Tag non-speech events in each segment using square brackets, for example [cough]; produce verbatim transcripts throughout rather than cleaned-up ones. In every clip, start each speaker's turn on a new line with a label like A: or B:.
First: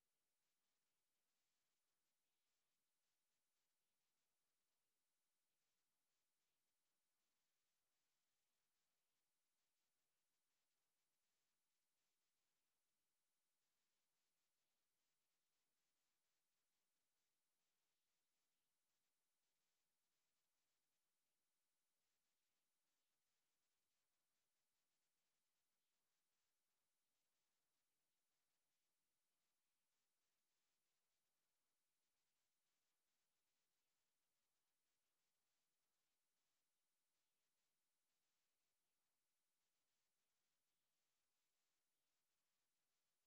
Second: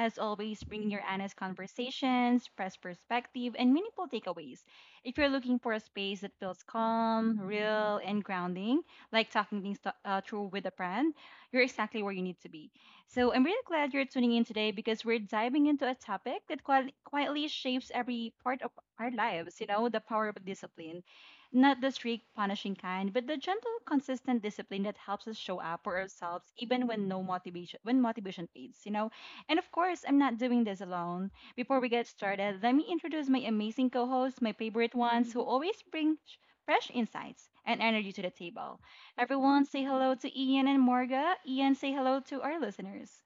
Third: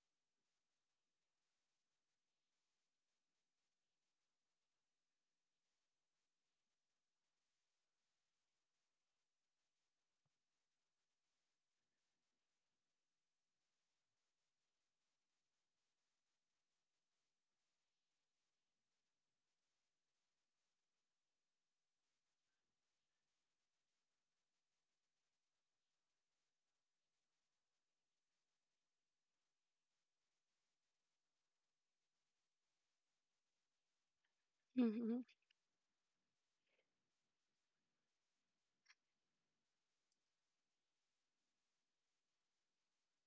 A: as always, bringing your honest conversations, fresh perspective, and meaningful takeaways. If you're looking for a space that feels calm, real, and grounding, like talking things to, uh, through with a friend, you're exactly where you need to be. So I'm really glad you're tuning in today because we're diving into a topic that qui- quietly shapes every part of our lives, you know, the power of discipline, not the strict, punishing kind, but the gentle, consistent discipline that helps us show up for ourselves even when no motivation when motivation fades, you know? And of course, I'm not doing this alone. Before we get started, let me introduce my amazing co-hosts, my favorite
B: Mhm.
A: ones who always bring sh- fresh insights and energy to the table. Everyone say hello to Ian and Morga. Ian, say hello to our listeners.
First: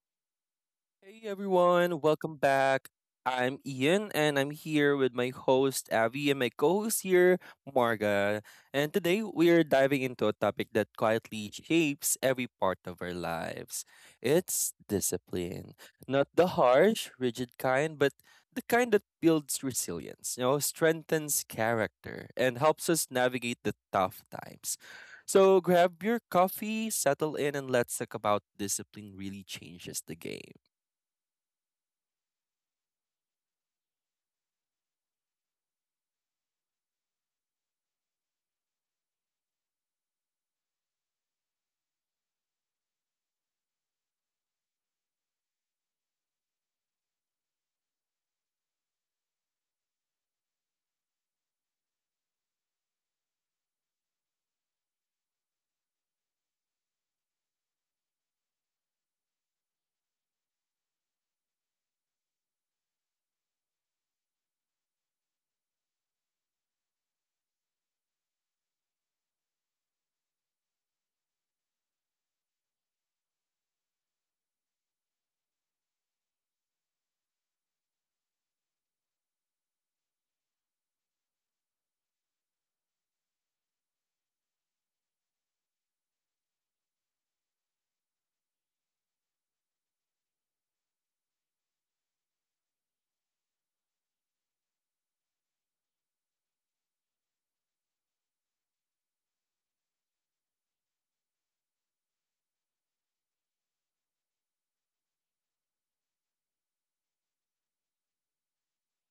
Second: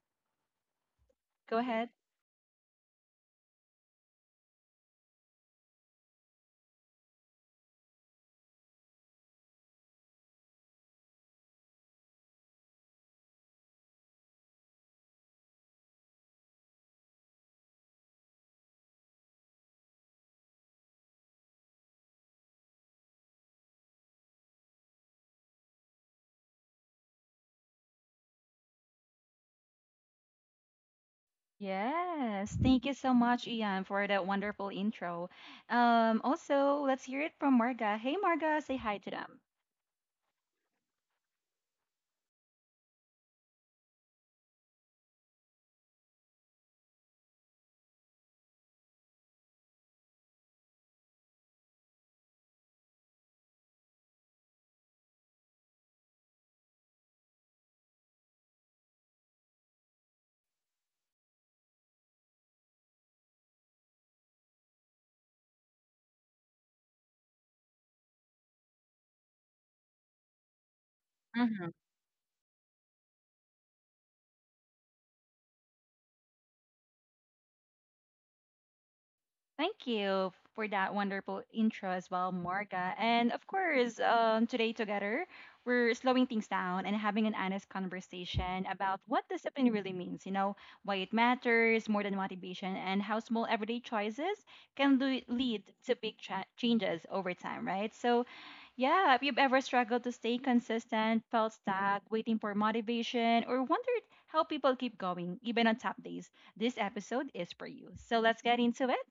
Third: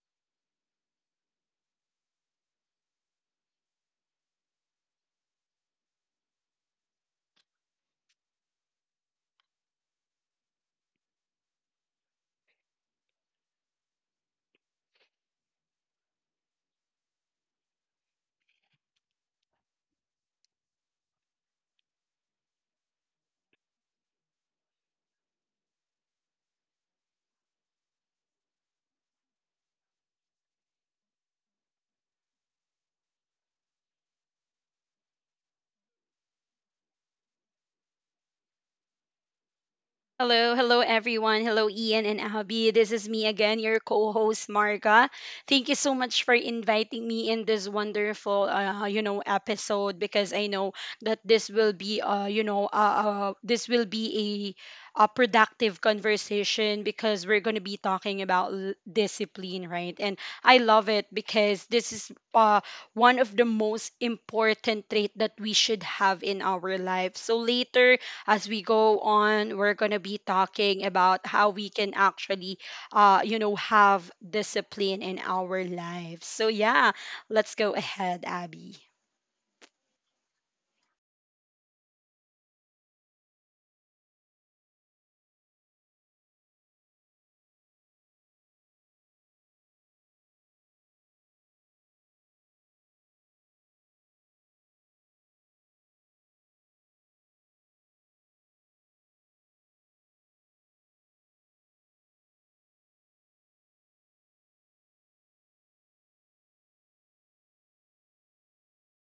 C: Hey
A: Go ahead.
C: everyone, welcome back. I'm Ian and I'm here with my host Avi and my co-host here, Marga. And today we are diving into a topic that quietly shapes every part of our lives. It's discipline. Not the harsh, rigid kind, but the kind that builds resilience, you know, strengthens character and helps us navigate the tough times. So grab your coffee, settle in, and let's talk about discipline really changes the game.
A: Yes, thank you so much, Ian, for that wonderful intro. Um, also, let's hear it from Marga. Hey, Marga, say hi to them.
B: Hello, hello everyone. Hello Ian and Abby. This is me again, your co-host Marga. Thank you so much for inviting me in this wonderful uh, you know episode because I know that this will be uh you know uh, uh this will be a a productive conversation because we're going to be talking about l- discipline, right? And I love it because this is uh one of the most important trait that we should have in our life. So later as we go on, we're going to be talking about how we
A: Mhm.
B: can actually, uh, you know, have discipline in our lives. So, yeah, let's go ahead, Abby.
A: Thank you for that wonderful intro as well, Marga. And of course, um, today together, we're slowing things down and having an honest conversation about what discipline really means, you know, why it matters more than motivation, and how small everyday choices can le- lead to big cha- changes over time, right? So, yeah, if you've ever struggled to stay consistent, felt stuck, waiting for motivation, or wondered how people keep going, even on top days, this episode is for you. So let's get into it.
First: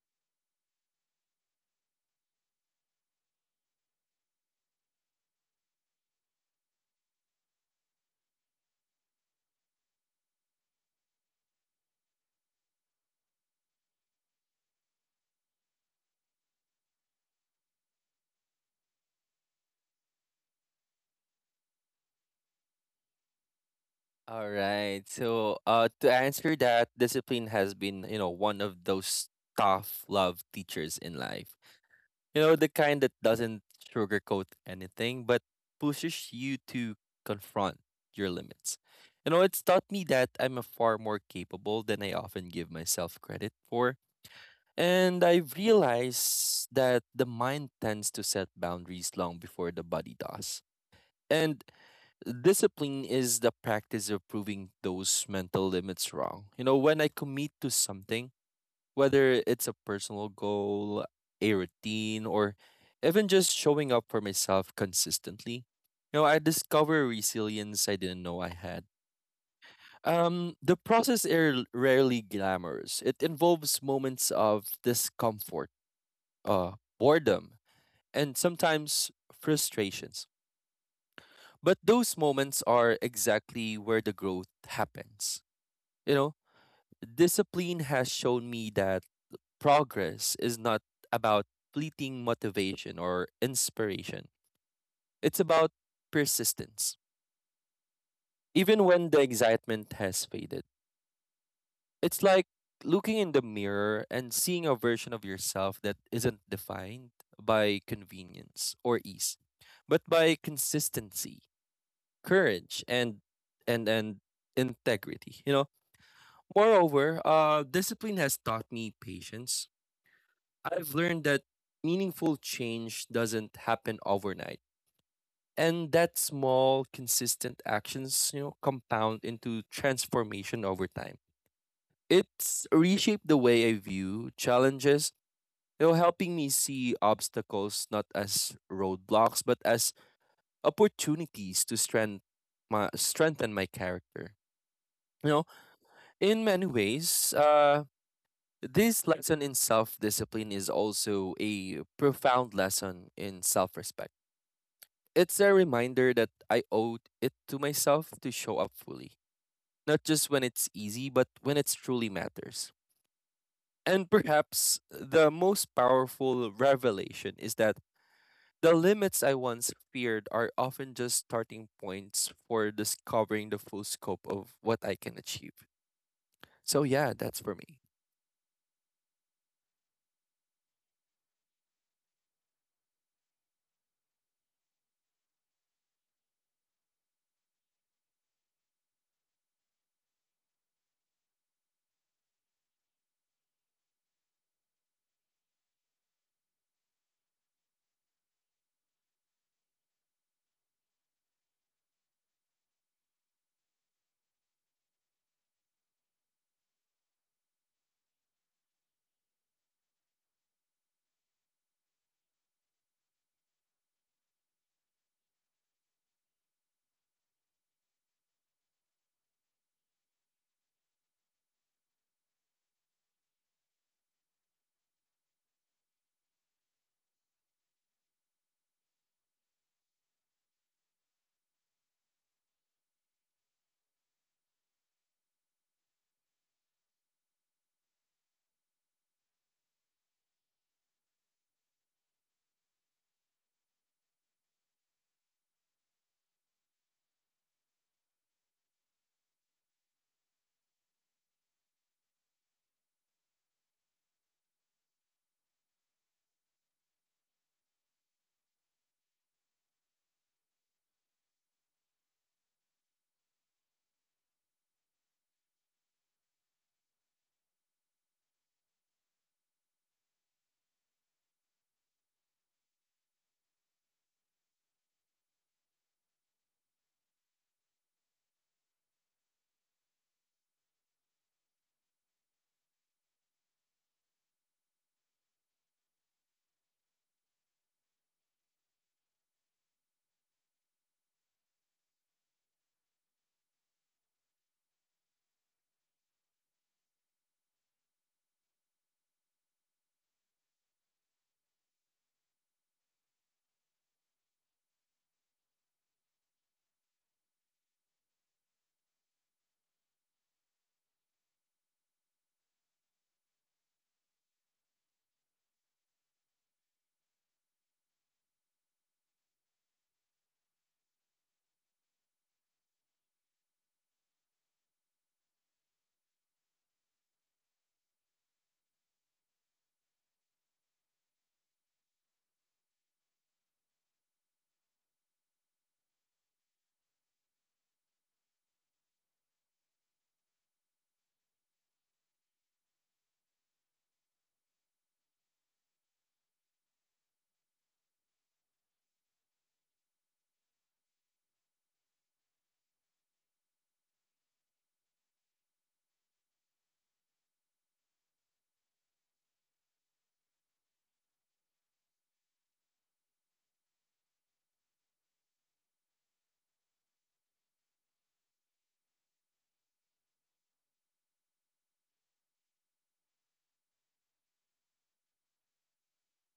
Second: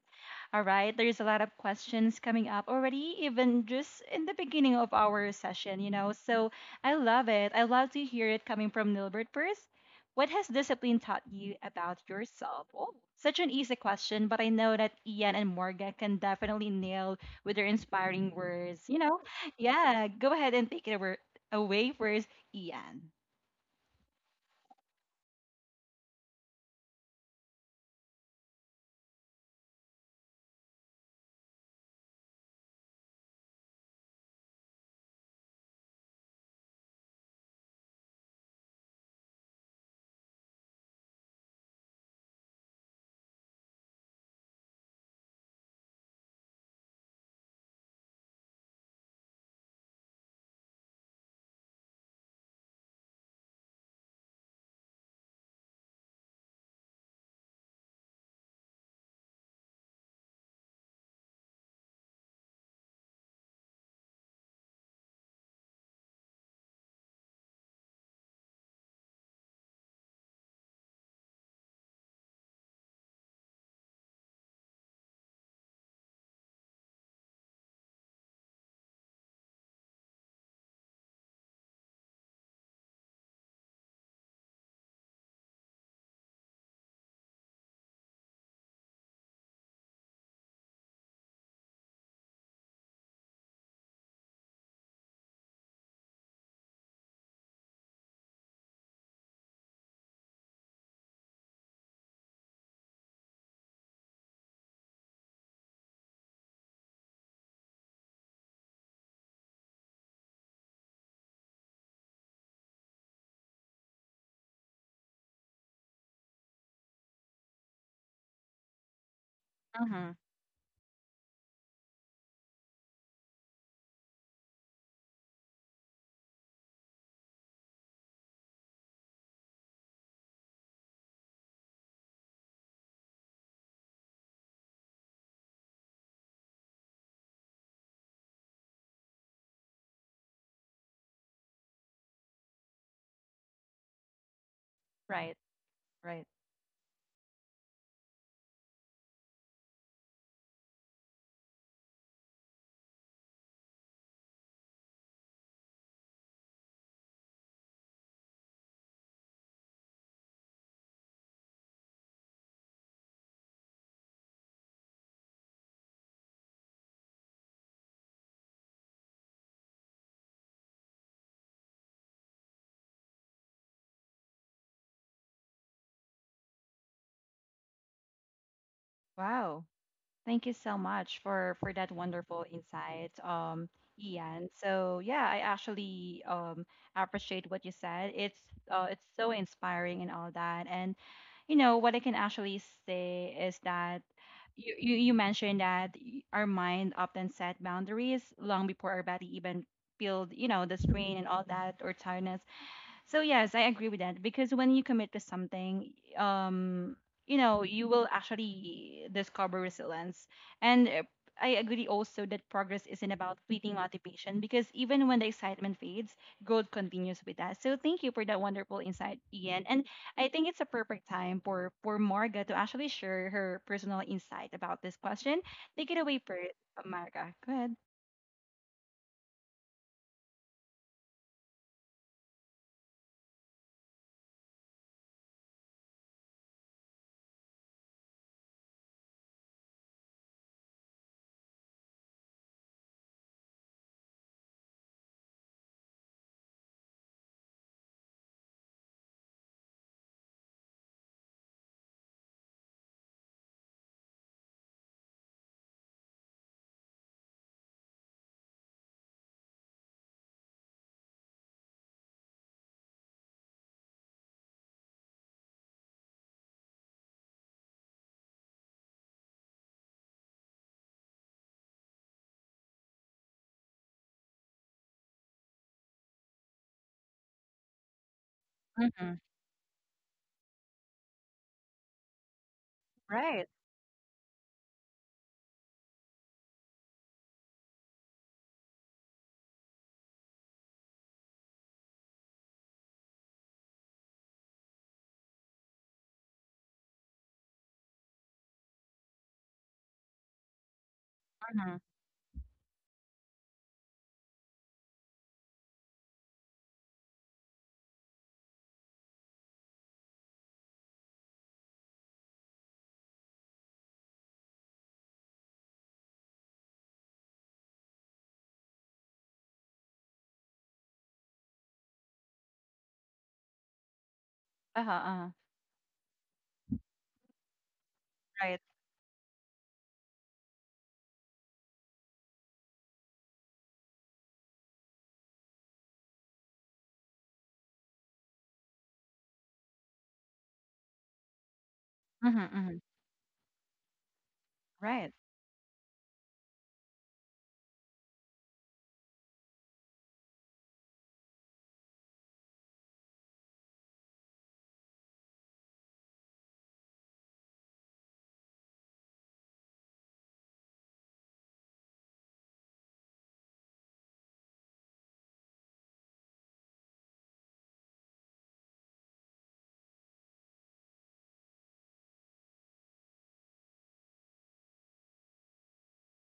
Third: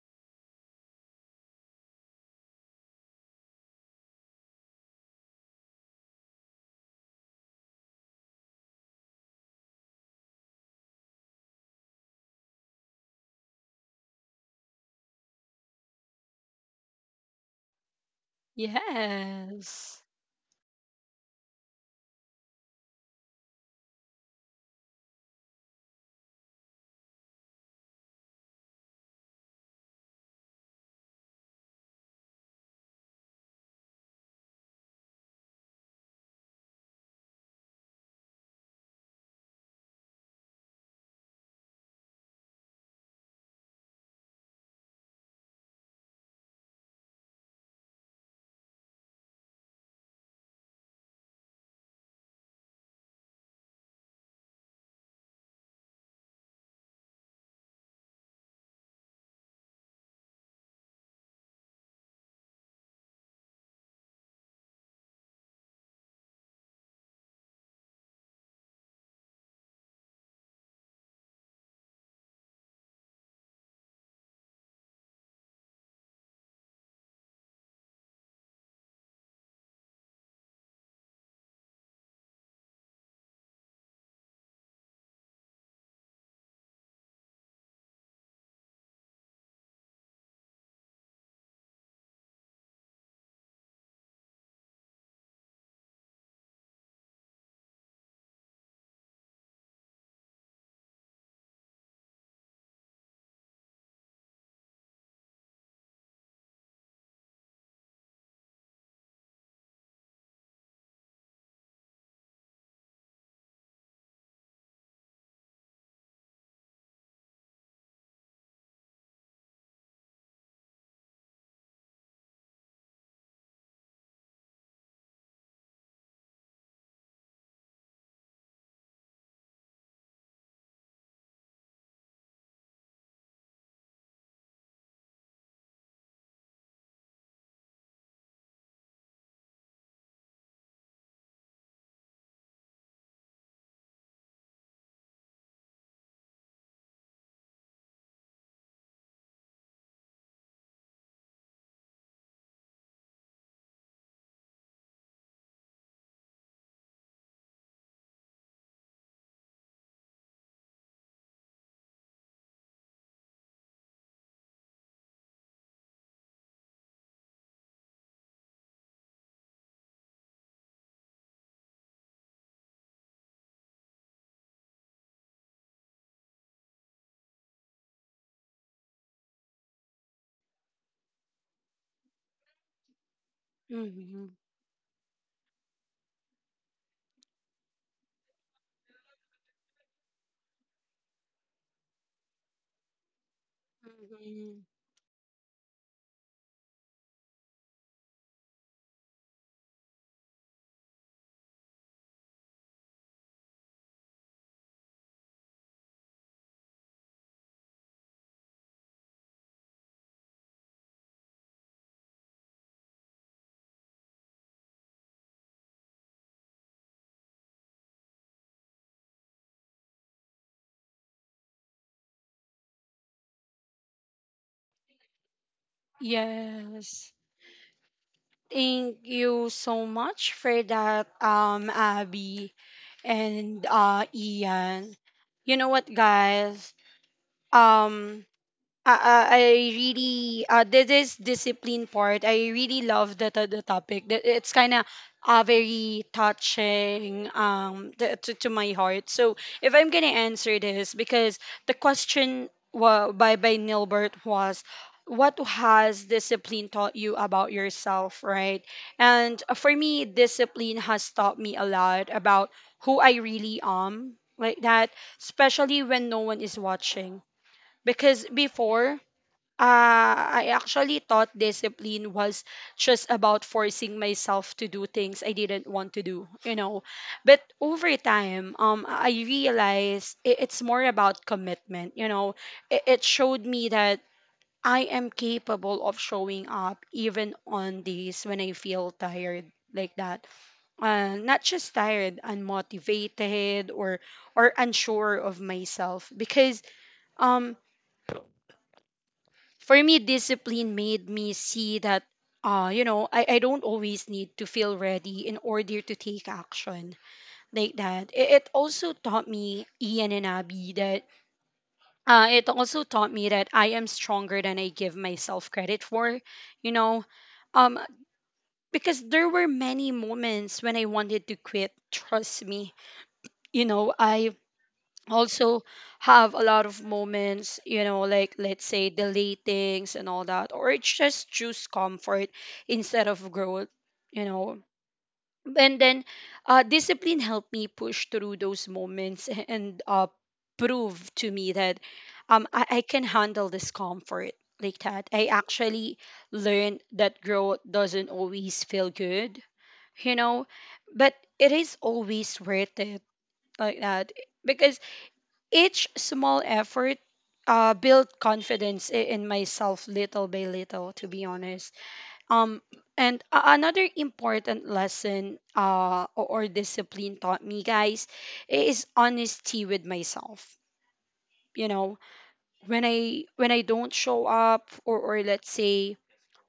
A: All right, there's a lot of questions coming up already, even just in the beginning of our session, you know. So I love it. I love to hear it coming from Nilbert first. What has discipline taught you about yourself? Oh, such an easy question, but I know that Ian and Morgan can definitely nail with their inspiring words, you know.
B: Yes.
A: Yeah, go ahead and take it over, away first, Ian.
C: All right. So, uh, to answer that, discipline has been, you know, one of those tough love teachers in life. You know, the kind that doesn't sugarcoat anything, but pushes you to confront your limits. You know, it's taught me that I'm a far more capable than I often give myself credit for. And I've realized that the mind tends to set boundaries long before the body does. And discipline is the practice of proving those mental limits wrong. You know, when I commit to something, whether it's a personal goal, a routine, or even just showing up for myself consistently, you know, I discover resilience I didn't know I had. Um, the process is rarely glamorous. It involves moments of discomfort, uh, boredom, and sometimes frustrations. But those moments are exactly where the growth happens. You know, discipline has shown me that progress is not about fleeting motivation or inspiration, it's about persistence. Even when the excitement has faded, it's like looking in the mirror and seeing a version of yourself that isn't defined by convenience or ease, but by consistency, courage, and and and integrity. You know, moreover, uh, discipline has taught me patience.
A: Mm-hmm.
C: I've learned that meaningful change doesn't happen overnight, and that small, consistent actions, you know, compound into transformation over time. It's reshaped the way I view challenges, you know, helping me see obstacles not as roadblocks but as opportunities to strengthen my strengthen my character. You
A: Right,
C: know,
A: right.
C: in many ways, uh, this lesson in self discipline is also a profound lesson in self respect. It's a reminder that I owe it to myself to show up fully, not just when it's easy, but when it truly matters. And perhaps the most powerful revelation is that the limits I once feared are often just starting points for discovering the full scope of what I can achieve. So, yeah, that's for me.
A: Wow. Thank you so much for for that wonderful insight, um,
B: Mhm.
A: Ian. So yeah, I actually um, appreciate what you said. It's uh, it's so inspiring and all that. And you know what I can actually say is that
B: Mhm.
A: you you, you mentioned that y- our mind often set boundaries long before our body even feel, you know, the strain and all that or tiredness. So yes, I agree with that because when you commit to something, um, you know, you will actually discover resilience. And uh, I agree also that progress isn't about fleeting motivation because even when the excitement fades, growth continues with us. So thank you for that wonderful insight, Ian. And I think it's a perfect time for for Marga to actually share her personal insight about this question. Take it away, for
B: Yes.
A: Marga. Go ahead.
B: Thank you so much for that, um, Abby and uh, Ian. You know what, guys? Um, I, I I really uh, this is discipline part. I really love the the, the topic. That it's kind of uh, very touching um the, to, to my heart. So if I'm gonna answer this, because the question wa- by by Nilbert was, what has discipline taught you about yourself, right? And uh, for me, discipline has taught me a lot about who I really am, like that, especially when no one is watching. Because before uh, I actually thought discipline was just about forcing myself to do things I didn't want to do, you know. But over time, um, I
A: Mm-hmm.
B: realized i- it's more about commitment, you know. It, it showed
A: Right.
B: me that I am capable of showing up even on days when I feel tired like that. Uh, not just tired, unmotivated or or unsure of myself because um for me, discipline made me see
A: Mm-hmm.
B: that, uh, you know, I, I don't always need to feel ready in order to take action like that. It, it also taught me, Ian and Abby, that uh, it also taught me that I am stronger than I give myself credit for, you know, um, because there were many moments when I wanted to quit. Trust me, you know, I
A: Uh huh. Uh huh.
B: also have a lot of moments, you know, like let's
A: Right.
B: say delatings and all that, or it's just choose comfort instead of growth, you know. And then uh, discipline helped me push through those moments [laughs] and uh, prove to me that
A: Mm-hmm.
B: um, I,
A: Mm-hmm.
B: I can handle discomfort like that.
A: Right.
B: I actually learned that growth doesn't always feel good, you know, but it is always worth it like that because each small effort uh, built confidence i- in myself little by little, to be honest. Um, and a- another important lesson uh, or or discipline taught me, guys, is honesty with myself. You know, when I when I don't show up or or let's say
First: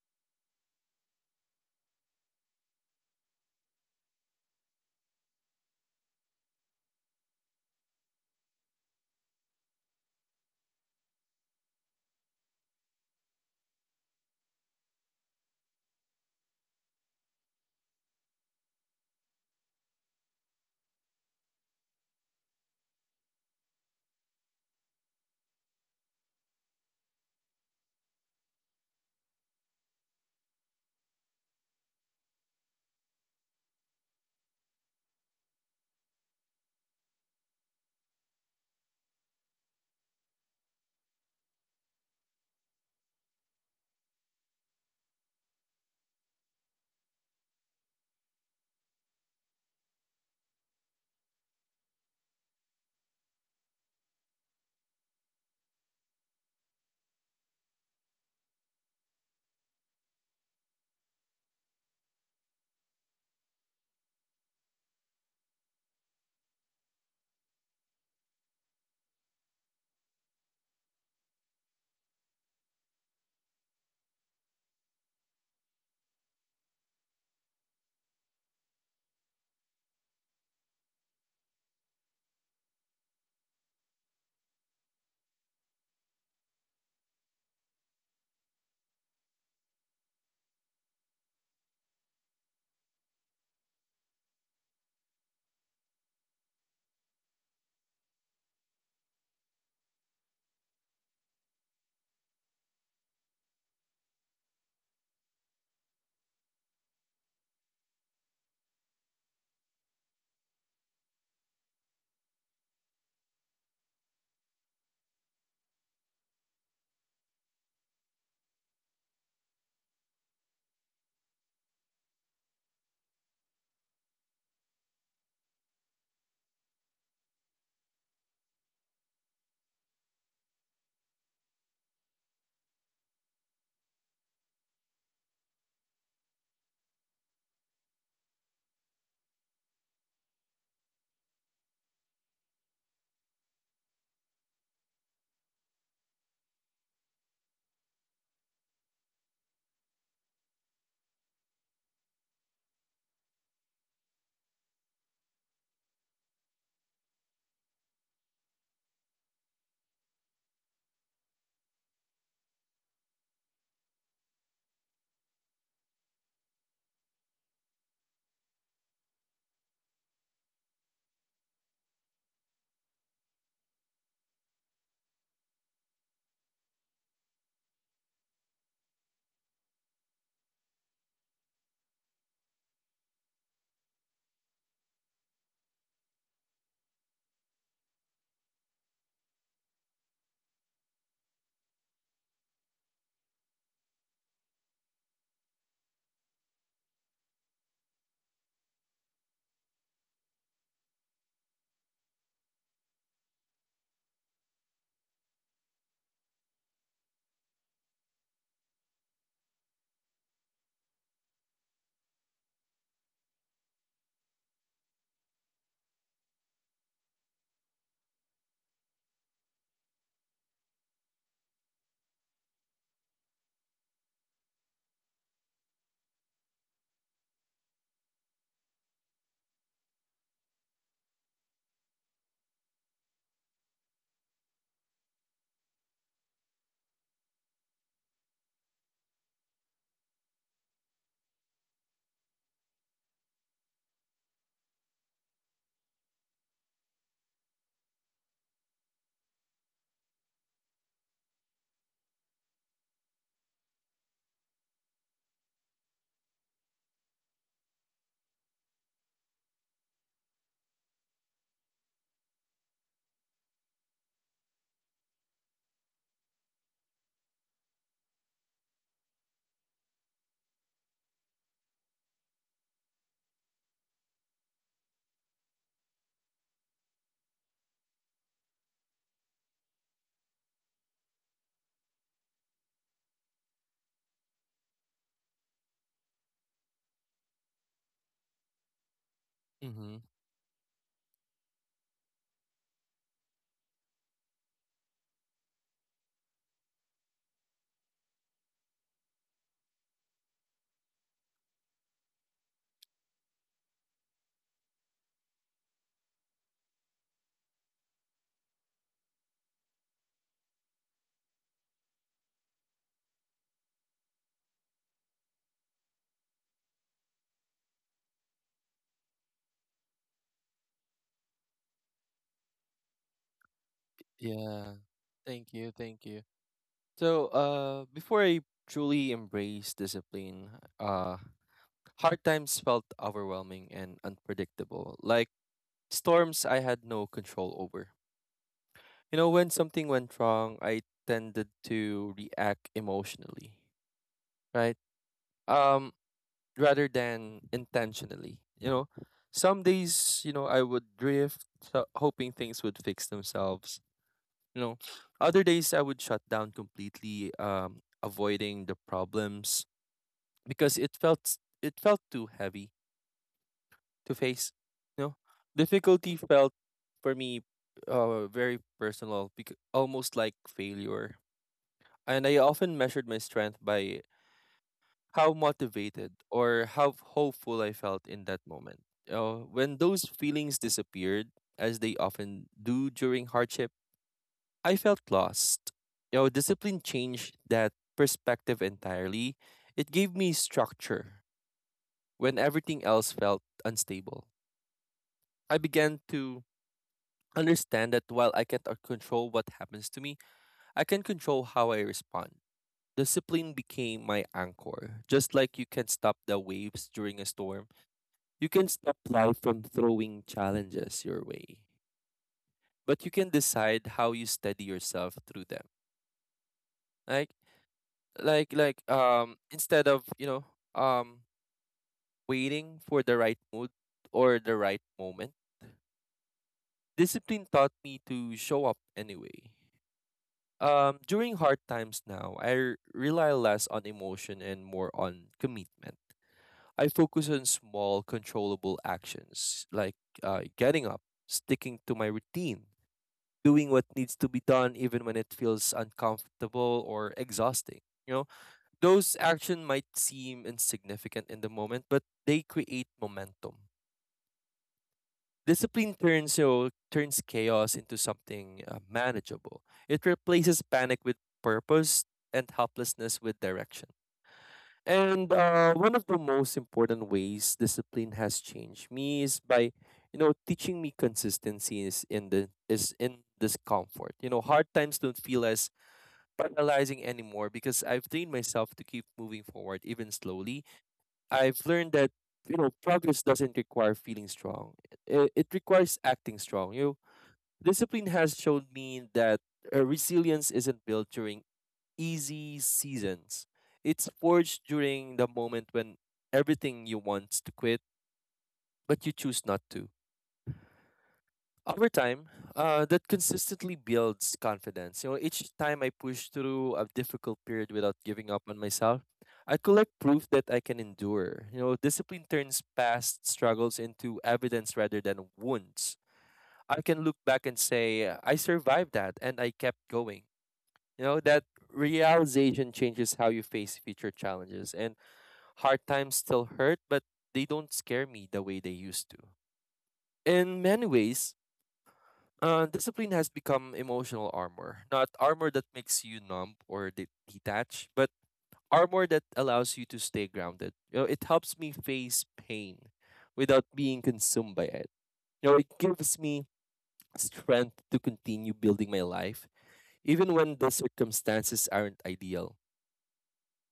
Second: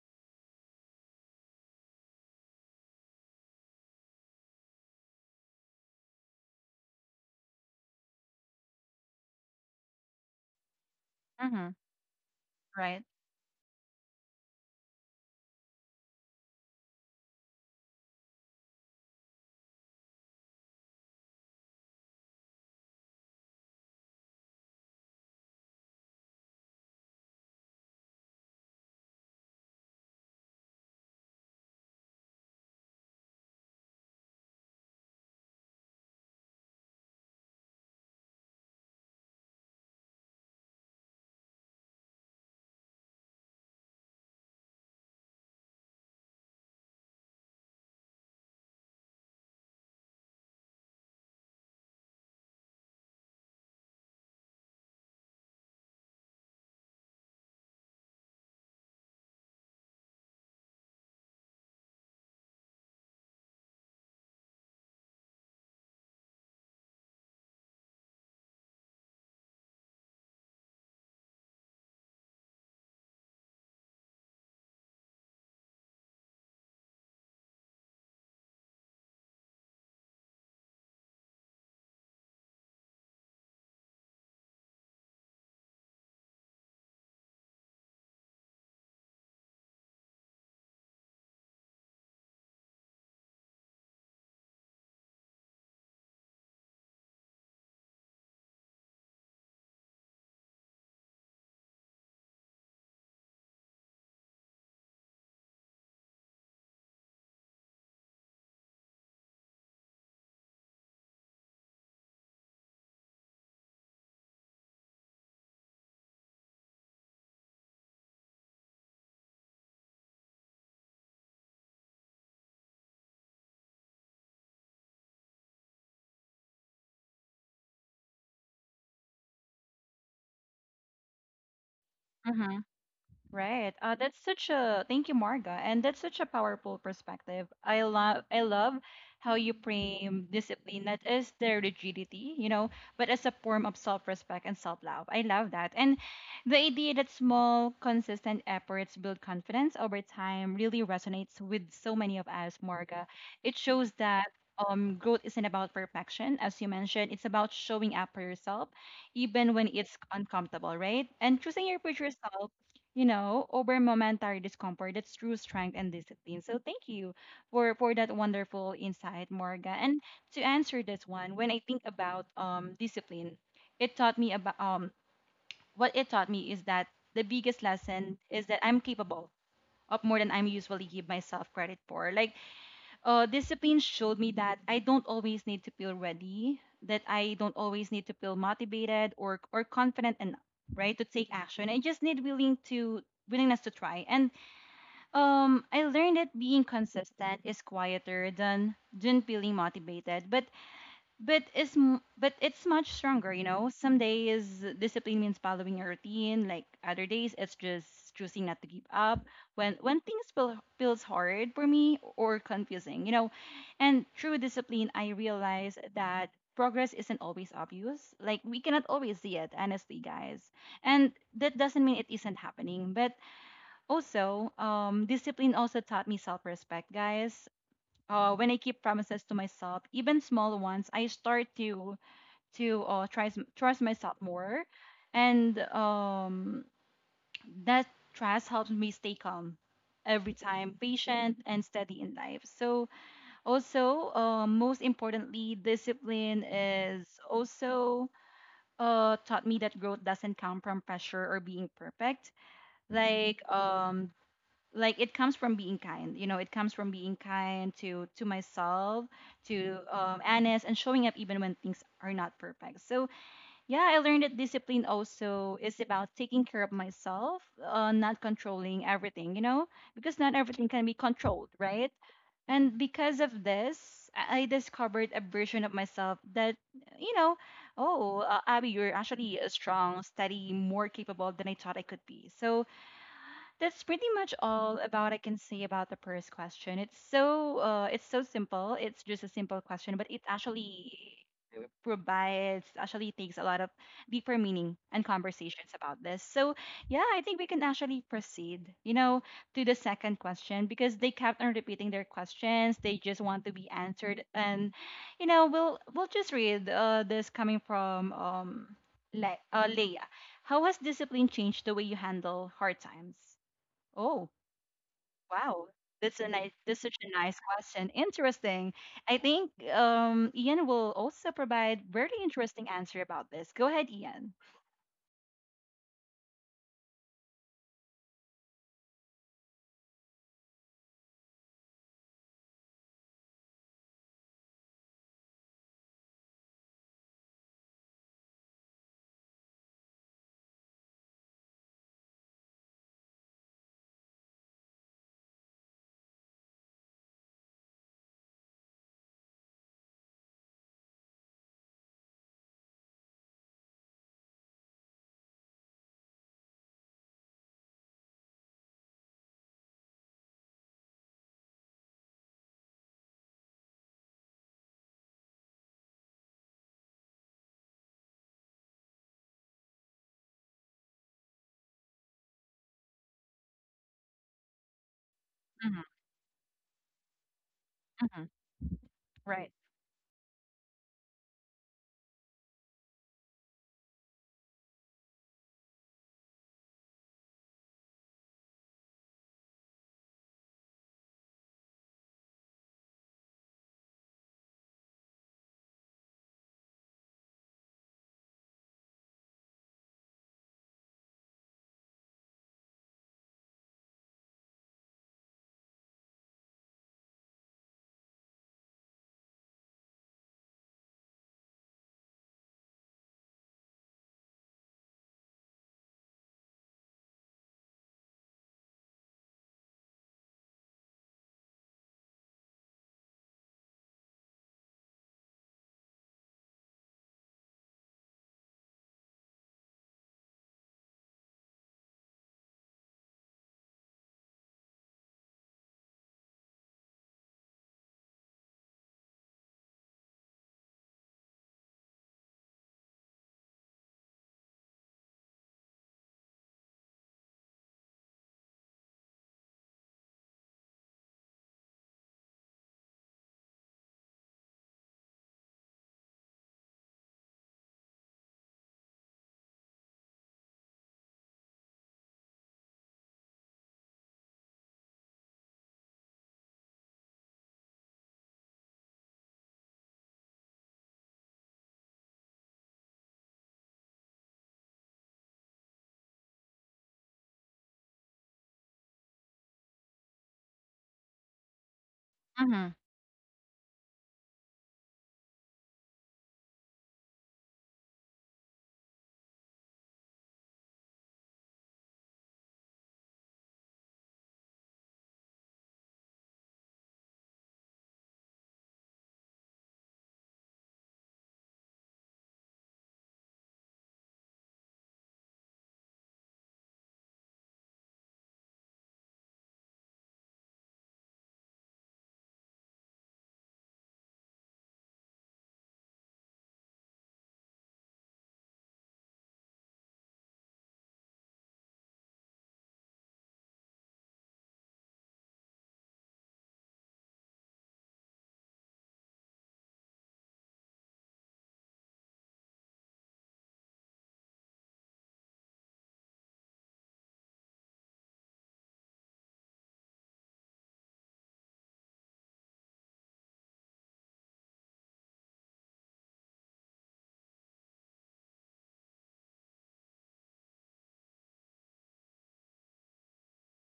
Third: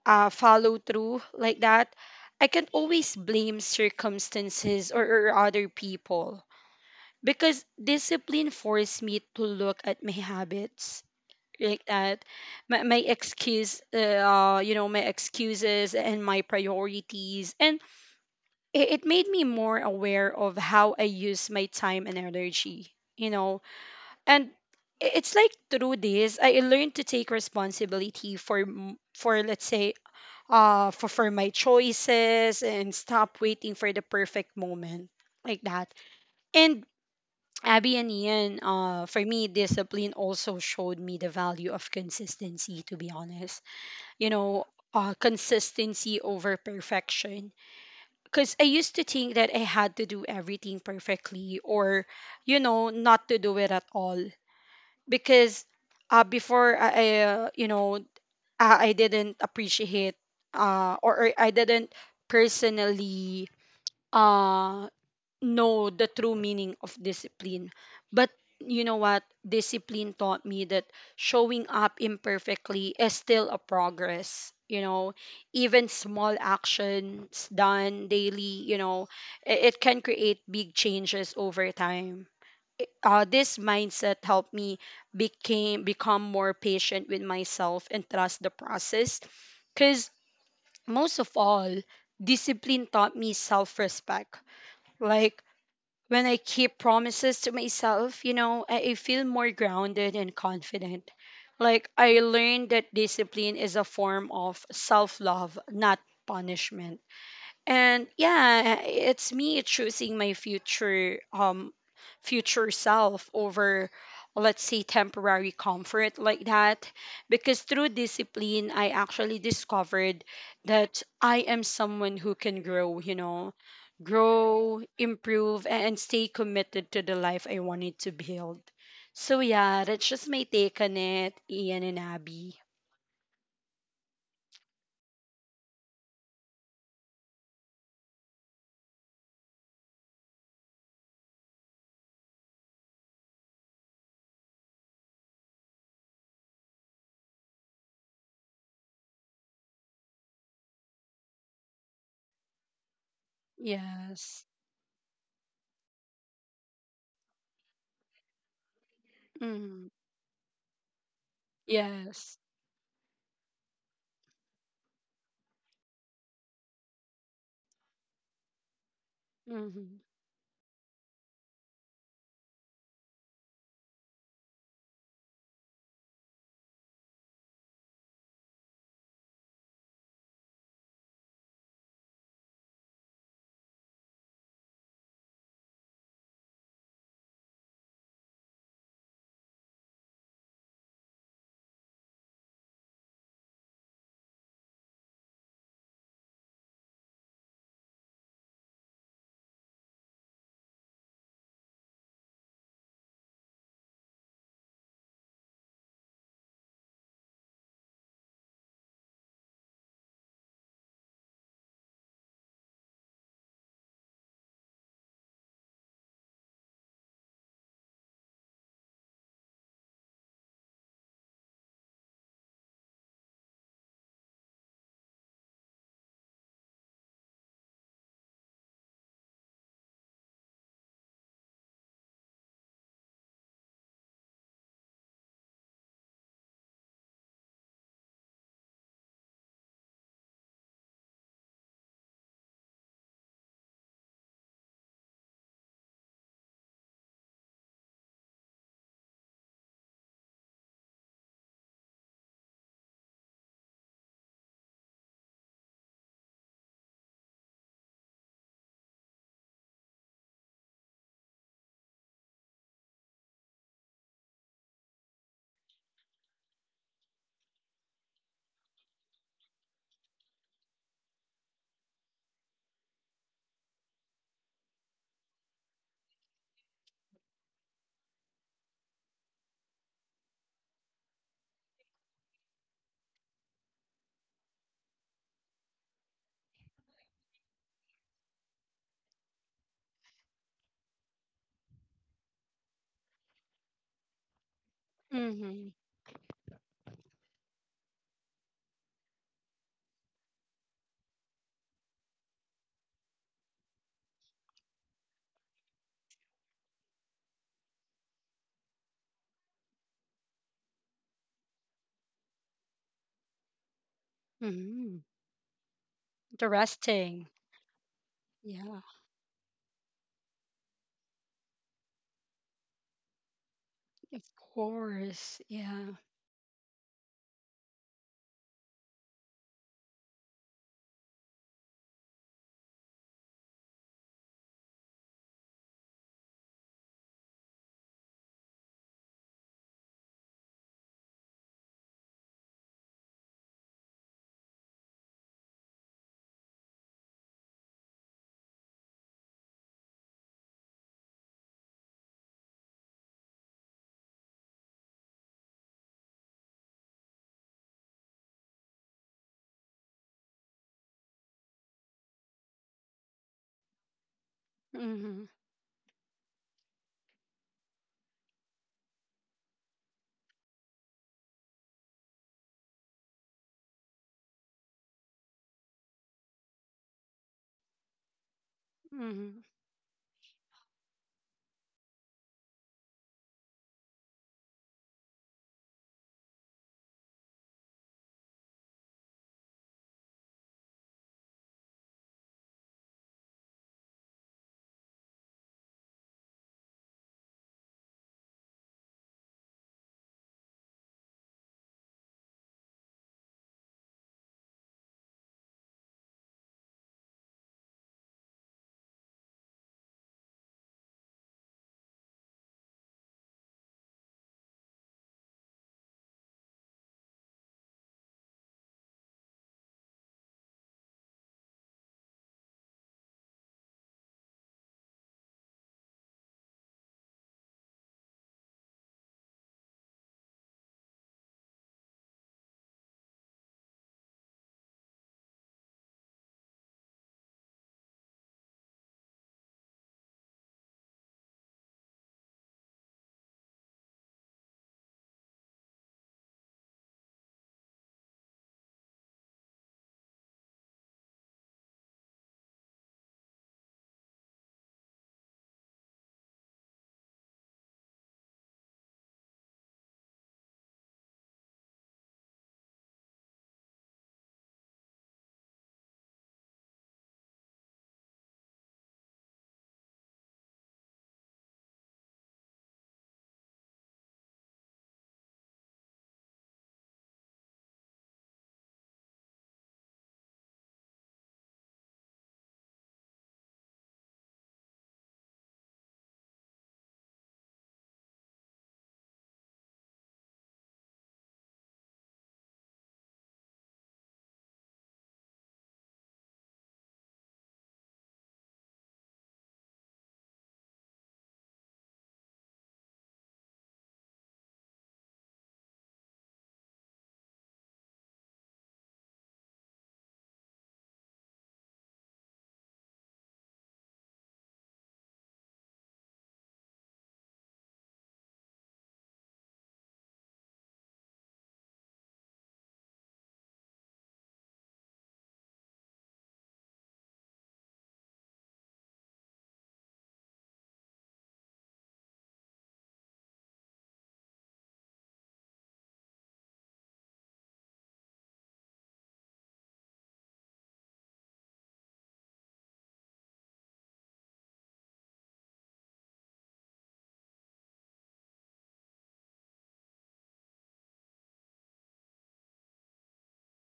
B: uh, follow through like that, I can always blame circumstances or, or other people because discipline forced me to look at my habits
A: Mm-hmm.
B: like that my,
A: Right.
B: my excuse uh uh, you know my excuses and my priorities, and it, it made me more aware of how I use my time and energy, you know. And i- it's like through this I learned to take responsibility for m- for let's say uh for, for my choices and stop waiting for the perfect moment like that. And Abby and Ian, uh, for me, discipline also showed me the value of consistency, to be honest. You know, uh, consistency over perfection. Because I used to think that I had to do everything perfectly or, you know, not to do it at all. Because uh, before I, I, uh, you know, I, I didn't appreciate uh, or, or I didn't personally uh know the true meaning of discipline. But you know what? Discipline taught me that showing up imperfectly is still a progress. You know, even small actions done daily, you know, i- it can create big changes over time. I- Uh, this mindset helped me became become more patient with myself and trust the process. Cause most of all, discipline taught me self-respect. Like when I keep promises to myself, you know, I, I feel more grounded and confident. Like I learned that discipline is a form of self love, not punishment. And yeah, it's me choosing my future um future self over let's say temporary comfort like that, because through discipline I actually discovered that I am someone who can grow, you know, grow improve a- and stay committed to the life I wanted to build. So yeah, that's just my take on it, Ian and Abby.
A: Hmm. Right. Uh, that's such a thank you, Marga, and that's such a powerful perspective. I love I love how you frame discipline that is their rigidity, you know, but as a form of self-respect and self-love. I love that. And the idea that small, consistent efforts build confidence over time really resonates with so many of us, Marga. It shows that,
B: Yes.
A: um, growth isn't about perfection, as you mentioned. It's about showing up for yourself, even when
B: Mm.
A: it's uncomfortable, right? And choosing your future
B: Yes.
A: self, you know, over momentary discomfort. That's true strength and discipline. So thank you for for that wonderful insight, Morga.
B: Hmm.
A: And to answer this one, when I think about um discipline, it taught me about um what it taught me is that the biggest lesson is that I'm capable of more than I'm usually give myself credit for. Like, uh, discipline showed me that I don't always need to feel ready, that I don't always need to feel motivated or or confident enough, right, to take action. I just need willing to willingness to try. And um, I learned that being consistent is quieter than than feeling motivated. But but it's m- but it's much stronger, you know. Some days discipline means following your routine, like other days it's just choosing not to give up when when things feel, feels hard for me or confusing, you know. And through discipline I realize that progress isn't always obvious. Like we cannot always see it, honestly, guys, and that doesn't mean it isn't happening. But also, um discipline also taught me self-respect, guys. Uh, when I keep promises to myself, even small ones, I start to to uh, trust trust myself more, and um, that trust helps me stay calm every time, patient and steady in life. So also, uh, most importantly, discipline is also, uh, taught me that growth doesn't come from pressure or being perfect. Like, um, like it comes from being kind. You know, it comes from being kind to to myself, to um honest and showing up even when things are not perfect. So yeah, I learned that discipline also is about taking care of myself, uh, not controlling everything, you know, because not everything can be controlled, right? And because of this, i I discovered a version of myself that, you know, oh, uh, Abby, you're actually a strong, steady, more capable than I thought I could be. So that's pretty much all about I can say about the first question. It's so, uh, it's so simple. It's just a simple question,
C: Mm-hmm.
A: but it actually provides actually takes a lot of deeper meaning and conversations
B: Hmm.
A: about this. So yeah, I think we can actually proceed, you know, to the second question, because they kept on repeating their questions. They just want to be answered. And you know, we'll we'll just read, uh, this coming from, um, Le- uh, Leia. How has discipline changed the way you handle hard times? Oh,
B: Mhm.
A: wow. That's a nice,
B: The
A: that's such a
B: resting.
A: nice question. Interesting.
B: Yeah,
A: I think, um, Ian will also provide very interesting answer about this. Go ahead,
B: of
A: Ian.
C: Yeah.
B: course.
C: Thank you.
B: Yeah.
C: Thank you. So, uh, before I truly embraced discipline, uh, hard times felt overwhelming and unpredictable, like storms I had no control over. You know, when something went wrong, I tended to react emotionally, right? Um, Rather than intentionally. You know, some days, you know, I would drift, so- hoping things would fix themselves. You know, other days I would shut down completely, um, avoiding the problems because it felt it felt too heavy to face. You know,
B: Mhm.
C: difficulty felt for me uh very personal, bec- almost like failure. And I often measured my strength by how
A: Hmm.
C: motivated or how hopeful I felt in
A: Hmm.
C: that moment.
B: Mhm.
C: Uh,
A: Right.
C: when those feelings disappeared, as they often do during hardship, I felt lost. You know, discipline changed that perspective entirely. It gave me structure when everything else felt unstable. I began to understand that while I can't uh, control what happens to me, I can control how I respond. Discipline became my anchor. Just like you can stop the waves during a storm, you can stop life from throwing challenges your way. But you can decide how you steady yourself through them. Like like like um instead of, you know, um waiting for the right mood or the right moment, discipline taught me to show up anyway. Um, during hard times now, I r- rely less on emotion and more on commitment. I focus on small, controllable actions like uh, getting up, sticking to my routine, doing what needs to be done even when it feels uncomfortable or exhausting. You know, those actions might seem insignificant in the moment, but they create momentum. Discipline turns so turns chaos into something uh, manageable. It replaces panic with purpose and helplessness with direction. And uh, one of the most important ways discipline has changed me is by, you know, teaching me consistency is in the is in discomfort. You know, hard times don't feel as paralyzing anymore because I've trained myself to keep moving forward even slowly. I've learned that, you
A: Hmm.
C: know, progress doesn't require feeling strong. It, it requires acting strong. You discipline has shown me that uh, resilience isn't built during easy seasons. It's forged during the moment when everything you want to quit, but you choose not to. Over time, uh, that consistently builds confidence. You know, each time I push through a difficult period without giving up on myself, I collect proof that I can endure. You know, discipline turns past struggles into evidence rather than wounds. I can look back and say, I survived that and I kept going. You know, that realization changes how you face future challenges, and hard times still hurt, but they don't scare me the way they used to. In many ways, uh, discipline has become emotional armor, not armor that makes you numb or de- detached, but armor that allows you to stay grounded. You know, it helps me face pain without being consumed by it. You know, it gives me strength to continue building my life, even when the circumstances aren't ideal.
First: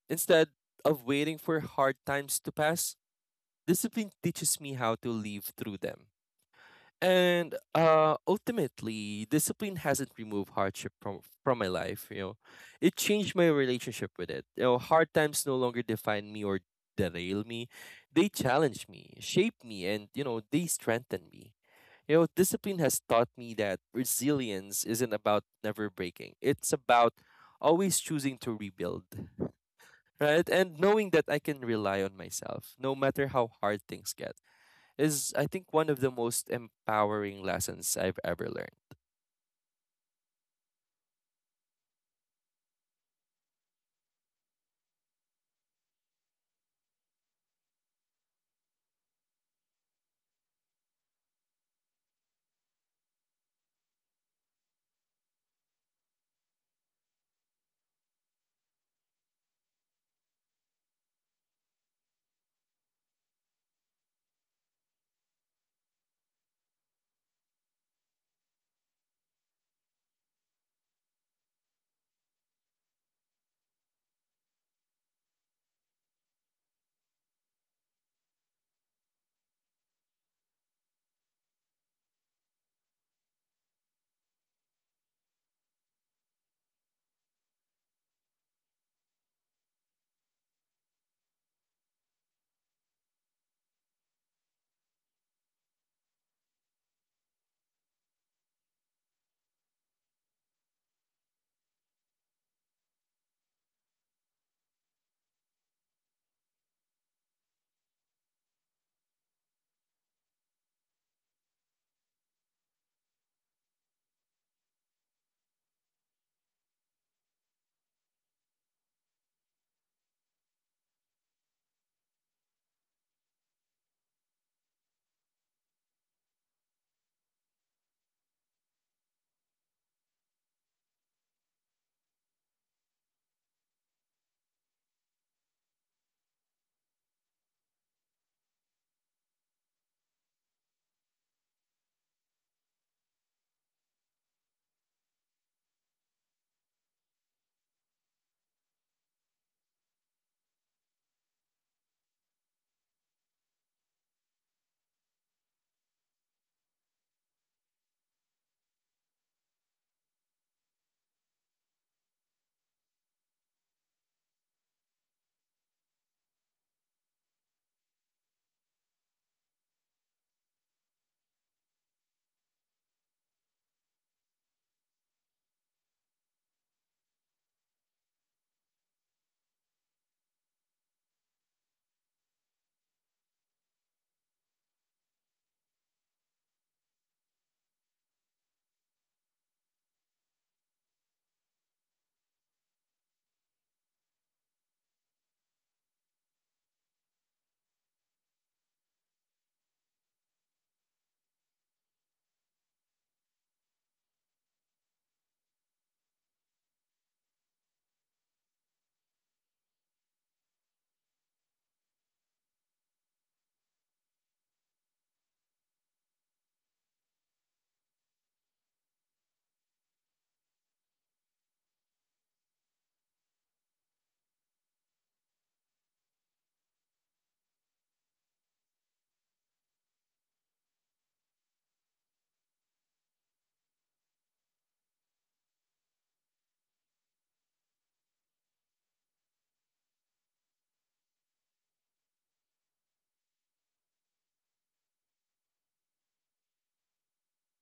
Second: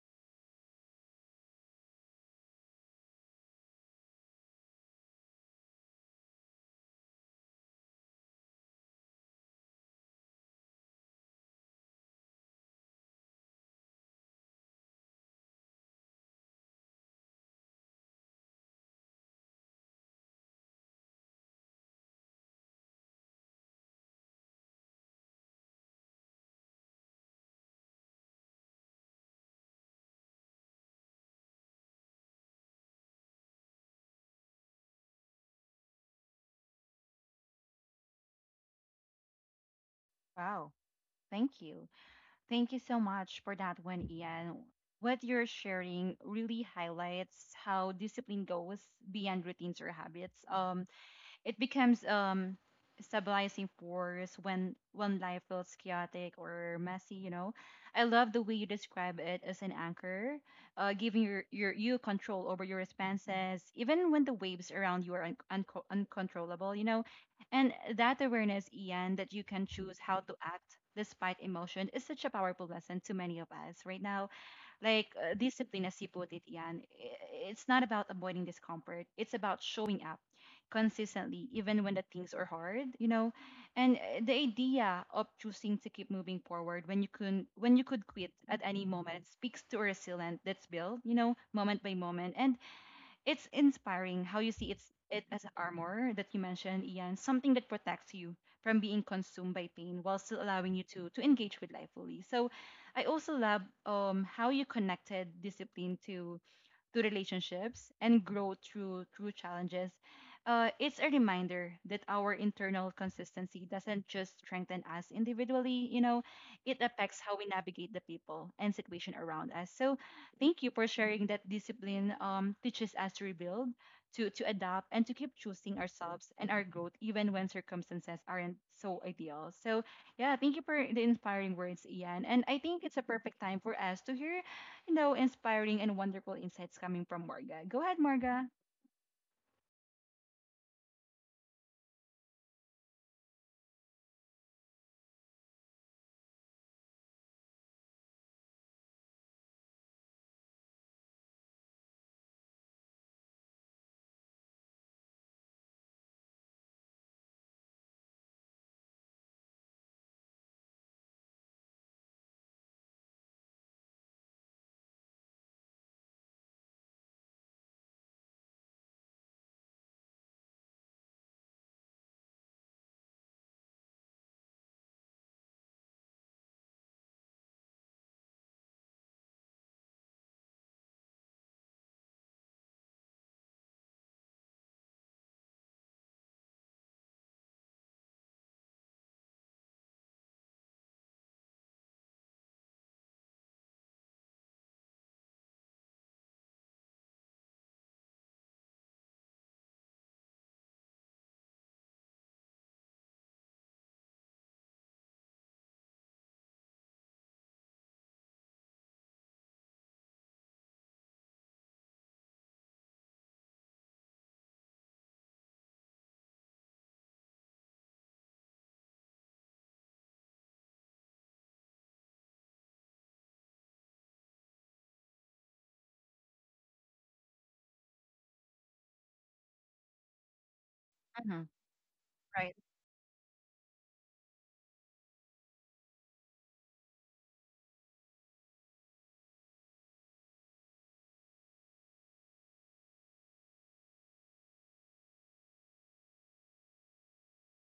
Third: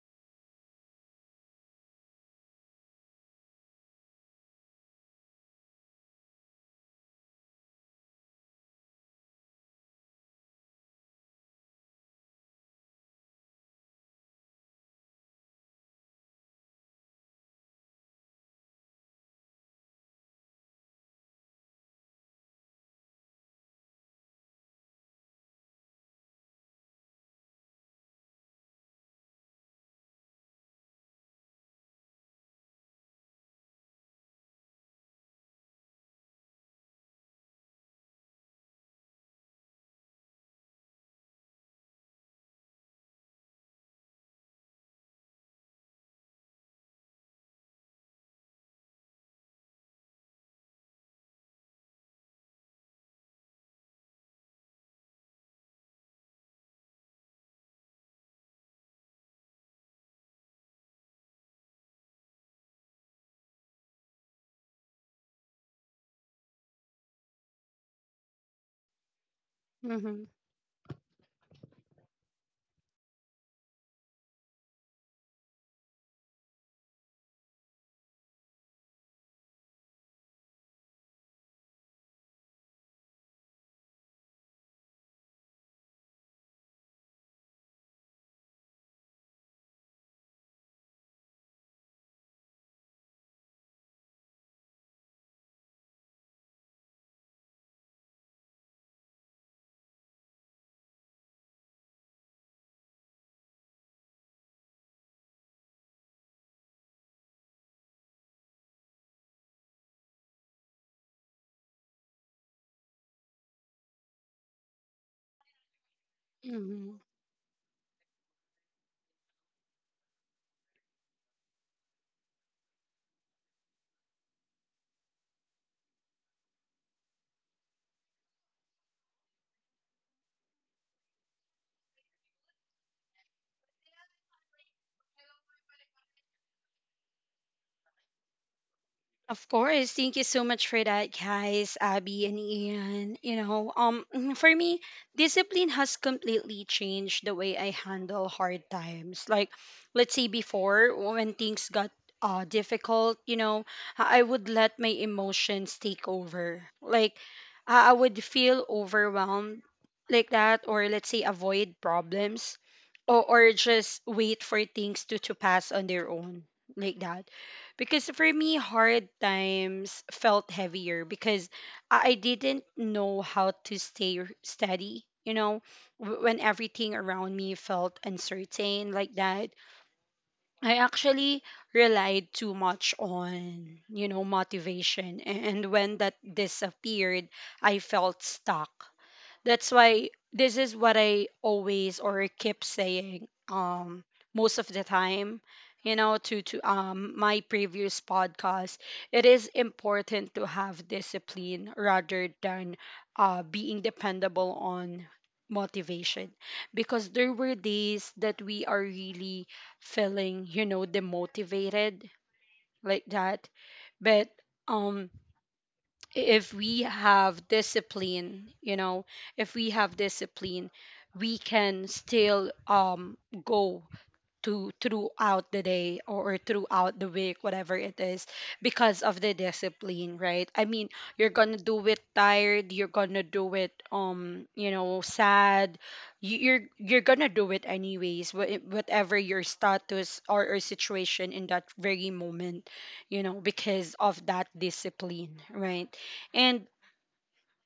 C: Instead of waiting for hard times to pass, discipline teaches me how to live through them. And uh, ultimately, discipline hasn't removed hardship from from my life. You know, it changed my relationship with it. You know, hard times no longer define me or derail me; they challenge me, shape me, and you know, they strengthen me. You know, discipline has taught me that resilience isn't about never breaking; it's about always choosing to rebuild, right? And knowing that I can rely on myself, no matter how hard things get is I think one of the most empowering lessons I've ever learned.
A: Wow. Thank you. Thank you so much for that one, Ian. What you're sharing really highlights how discipline goes beyond routines or habits. Um, It becomes um stabilizing force when when life feels chaotic or messy, you know. I love the way you describe it as an anchor, uh, giving your, your you control over your responses, even when the waves around you are un- unco uncontrollable, you know. And that awareness, Ian, that you can choose how
B: Mhm.
A: to act despite emotion is such a powerful lesson to many of us right now, like, uh, discipline, as you put it, Ian, i- it's not about avoiding discomfort. It's about showing up consistently, even when the things are hard, you know. And uh, the idea of choosing to keep moving forward when you can, when you could quit at any moment speaks to a resilience that's built, you know, moment by moment. And it's inspiring how you see it's it as armor that you mentioned, Ian, something that protects you from being consumed by pain while still allowing you to to engage with life fully. So I also love um how you connected discipline to to relationships and grow through through challenges. Uh, it's a reminder that our internal consistency doesn't just strengthen us individually, you know, it
B: Mhm.
A: affects how we navigate the people and situation around us. So thank you for sharing that discipline, um, teaches us to rebuild, to to adapt, and to keep choosing ourselves and our growth even when circumstances aren't so ideal. So, yeah, thank you for the inspiring words, Ian. And I think it's a perfect time for us to hear, you know, inspiring and wonderful insights coming from Marga. Go ahead, Marga.
B: Of course. Thank you so much for that, guys, Abby and Ian. You know, um [clears throat] for me, discipline has completely changed the way I handle hard times. Like let's say before when things got uh difficult, you know, I I would let my emotions take over. Like I I would feel overwhelmed like that, or let's say avoid problems or, or just wait for things to to pass on their own like that, because for me, hard times felt heavier because I I didn't know how to stay r- steady. You know, w- when everything around me felt uncertain like that, I actually relied too much on, you know, motivation. A- And when that disappeared, I felt stuck. That's why this is what I always or keep saying um most of the time, you know, to to um my previous podcast. It is important to have discipline rather than uh being dependable on motivation, because there were days that we are really feeling, you know, demotivated like that. But um if we have discipline, you know, if we have discipline, we can still um go to throughout the day or throughout the week, whatever it is, because of the discipline, right? I mean, you're
A: Mm-hmm.
B: gonna do it
A: Right.
B: tired, you're gonna do it um you know sad, you, you're you're gonna do it anyways, wha- whatever your status or, or situation in that very moment, you know, because of that discipline, right? And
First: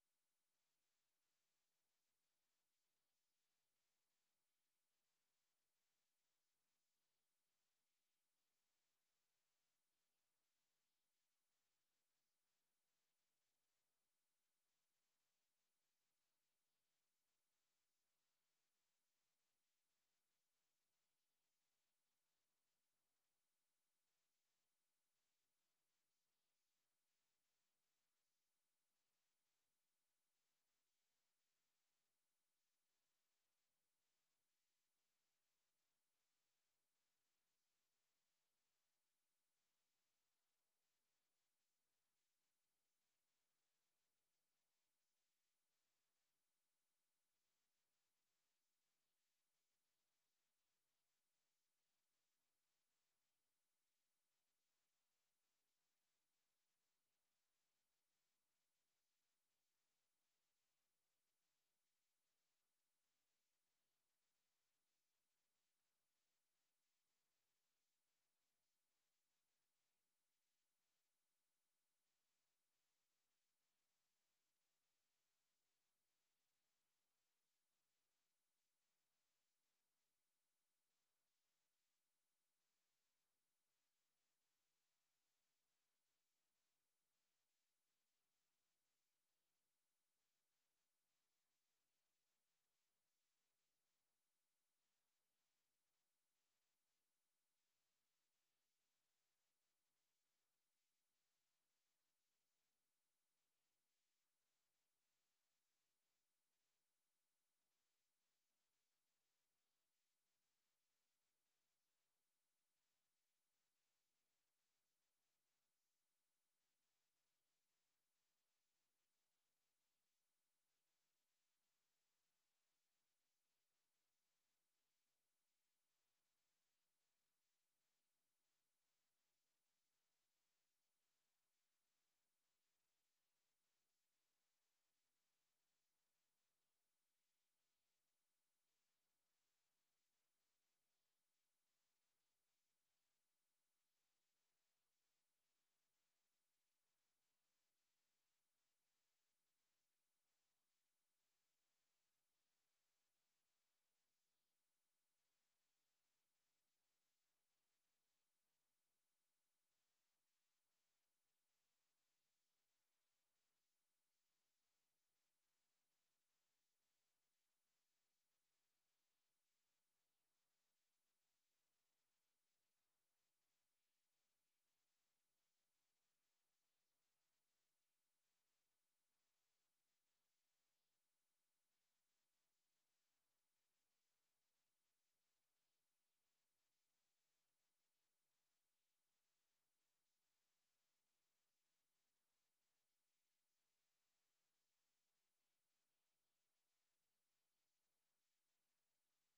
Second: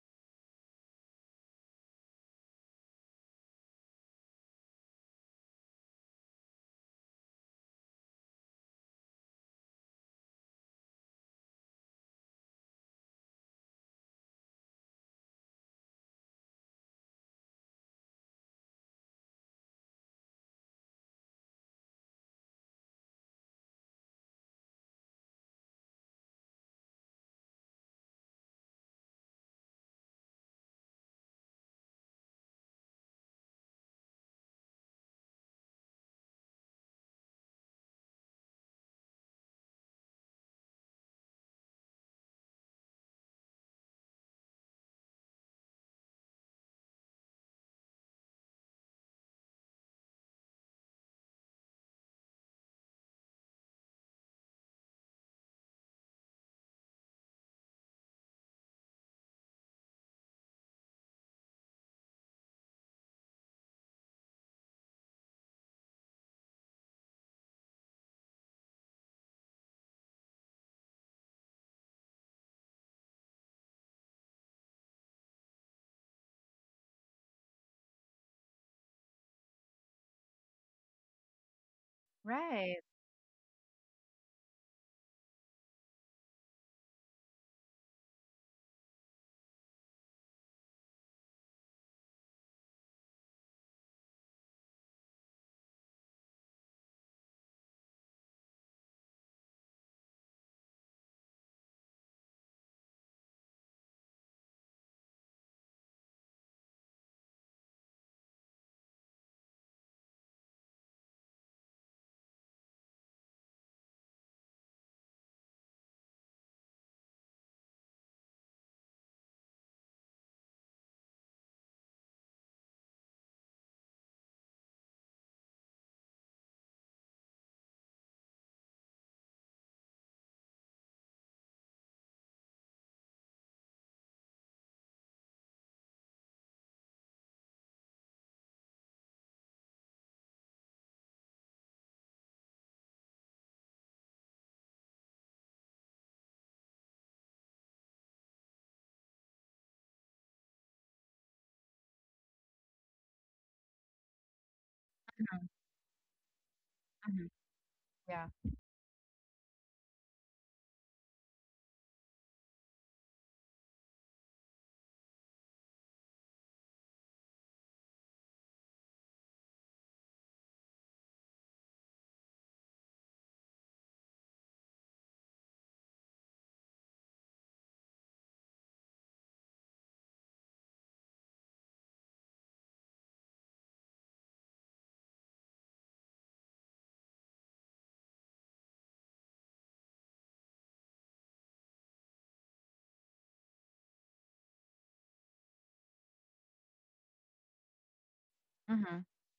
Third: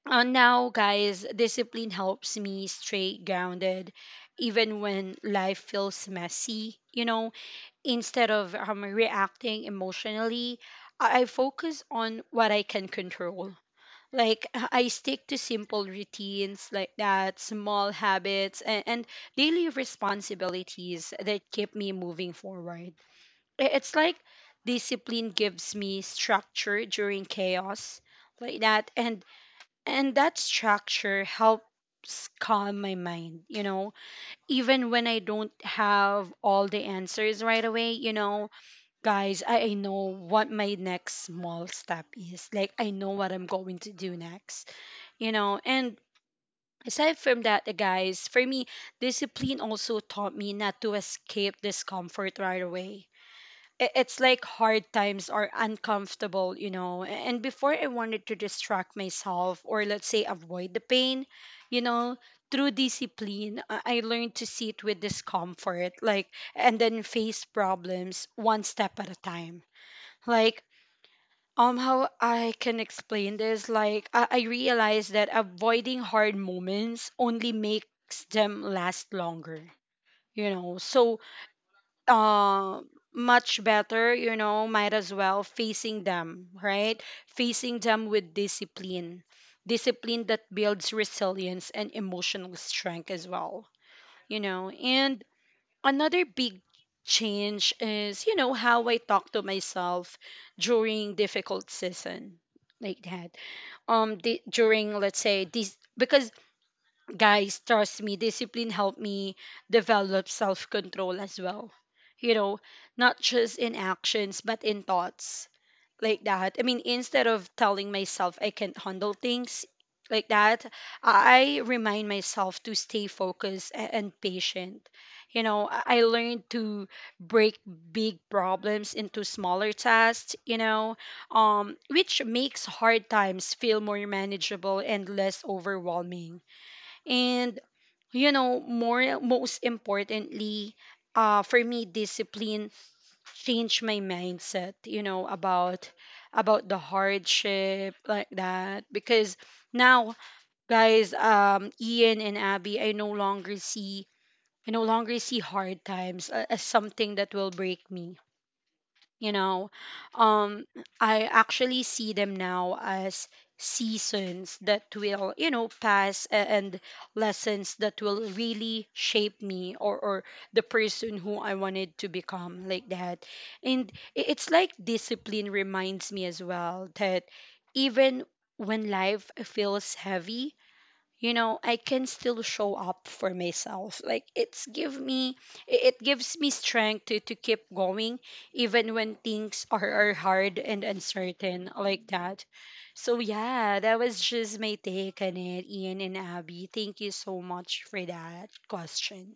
B: uh, now guys, discipline helps me stay grounded even when life feels messy, you know. Instead of um, reacting emotionally, I I focus on what I can control. Like uh, I stick to simple routines like that, small habits, and, and daily responsibilities that keep me moving forward. I- It's like discipline gives me structure during chaos, like that, and and that structure helps calm my mind. You know, even when I don't have all the answers right away, you know, guys, I, I know what my next small step is. Like, I know what I'm going to do next, you know? And aside from that, uh, guys, for me, discipline also taught me not to escape discomfort right away. I- It's like hard times are uncomfortable, you know? A- And before I wanted to distract myself or, let's say, avoid the pain, you know? Through discipline, I I learned to sit with discomfort, like, and then face problems one step at a time. Like um how I can explain this, like i, I realize that avoiding hard moments only makes them last longer, you know. So
A: Right.
B: uh much better, you know, might as well facing them, right? Facing them with discipline, discipline that builds resilience and emotional strength as well, you know. And another big change is, you know, how I talk to myself during difficult season like that. Um di- during let's say this, because guys trust me, discipline helped me develop self-control as well, you know, not just in actions but in thoughts like that. I mean, instead of telling myself I can't handle things like that, I remind myself to stay focused a- and patient. You know, I I learned to break big problems into smaller tasks, you know, um, which makes hard times feel more manageable and less overwhelming. And, you know, more most importantly, uh, for me, discipline change my mindset, you know, about about the hardship like that. Because now guys, um Ian and Abby, I no longer see, I no longer see
A: Mm-hmm.
B: hard times a- as something
A: Mm-hmm.
B: that will break me,
A: Yeah.
B: you know. um I actually see them now as seasons that will, you know, pass a- and lessons that will really shape me or or the person who I wanted to become like that. And i- it's like discipline reminds me as well that even when life feels heavy, you know, I can still show up for myself. Like it's give me, i- it gives me strength to, to keep going even when things are, are hard and uncertain like that. So yeah, that was just my take on it, Ian and Abby. Thank you so much for that
A: Mm-hmm.
B: question.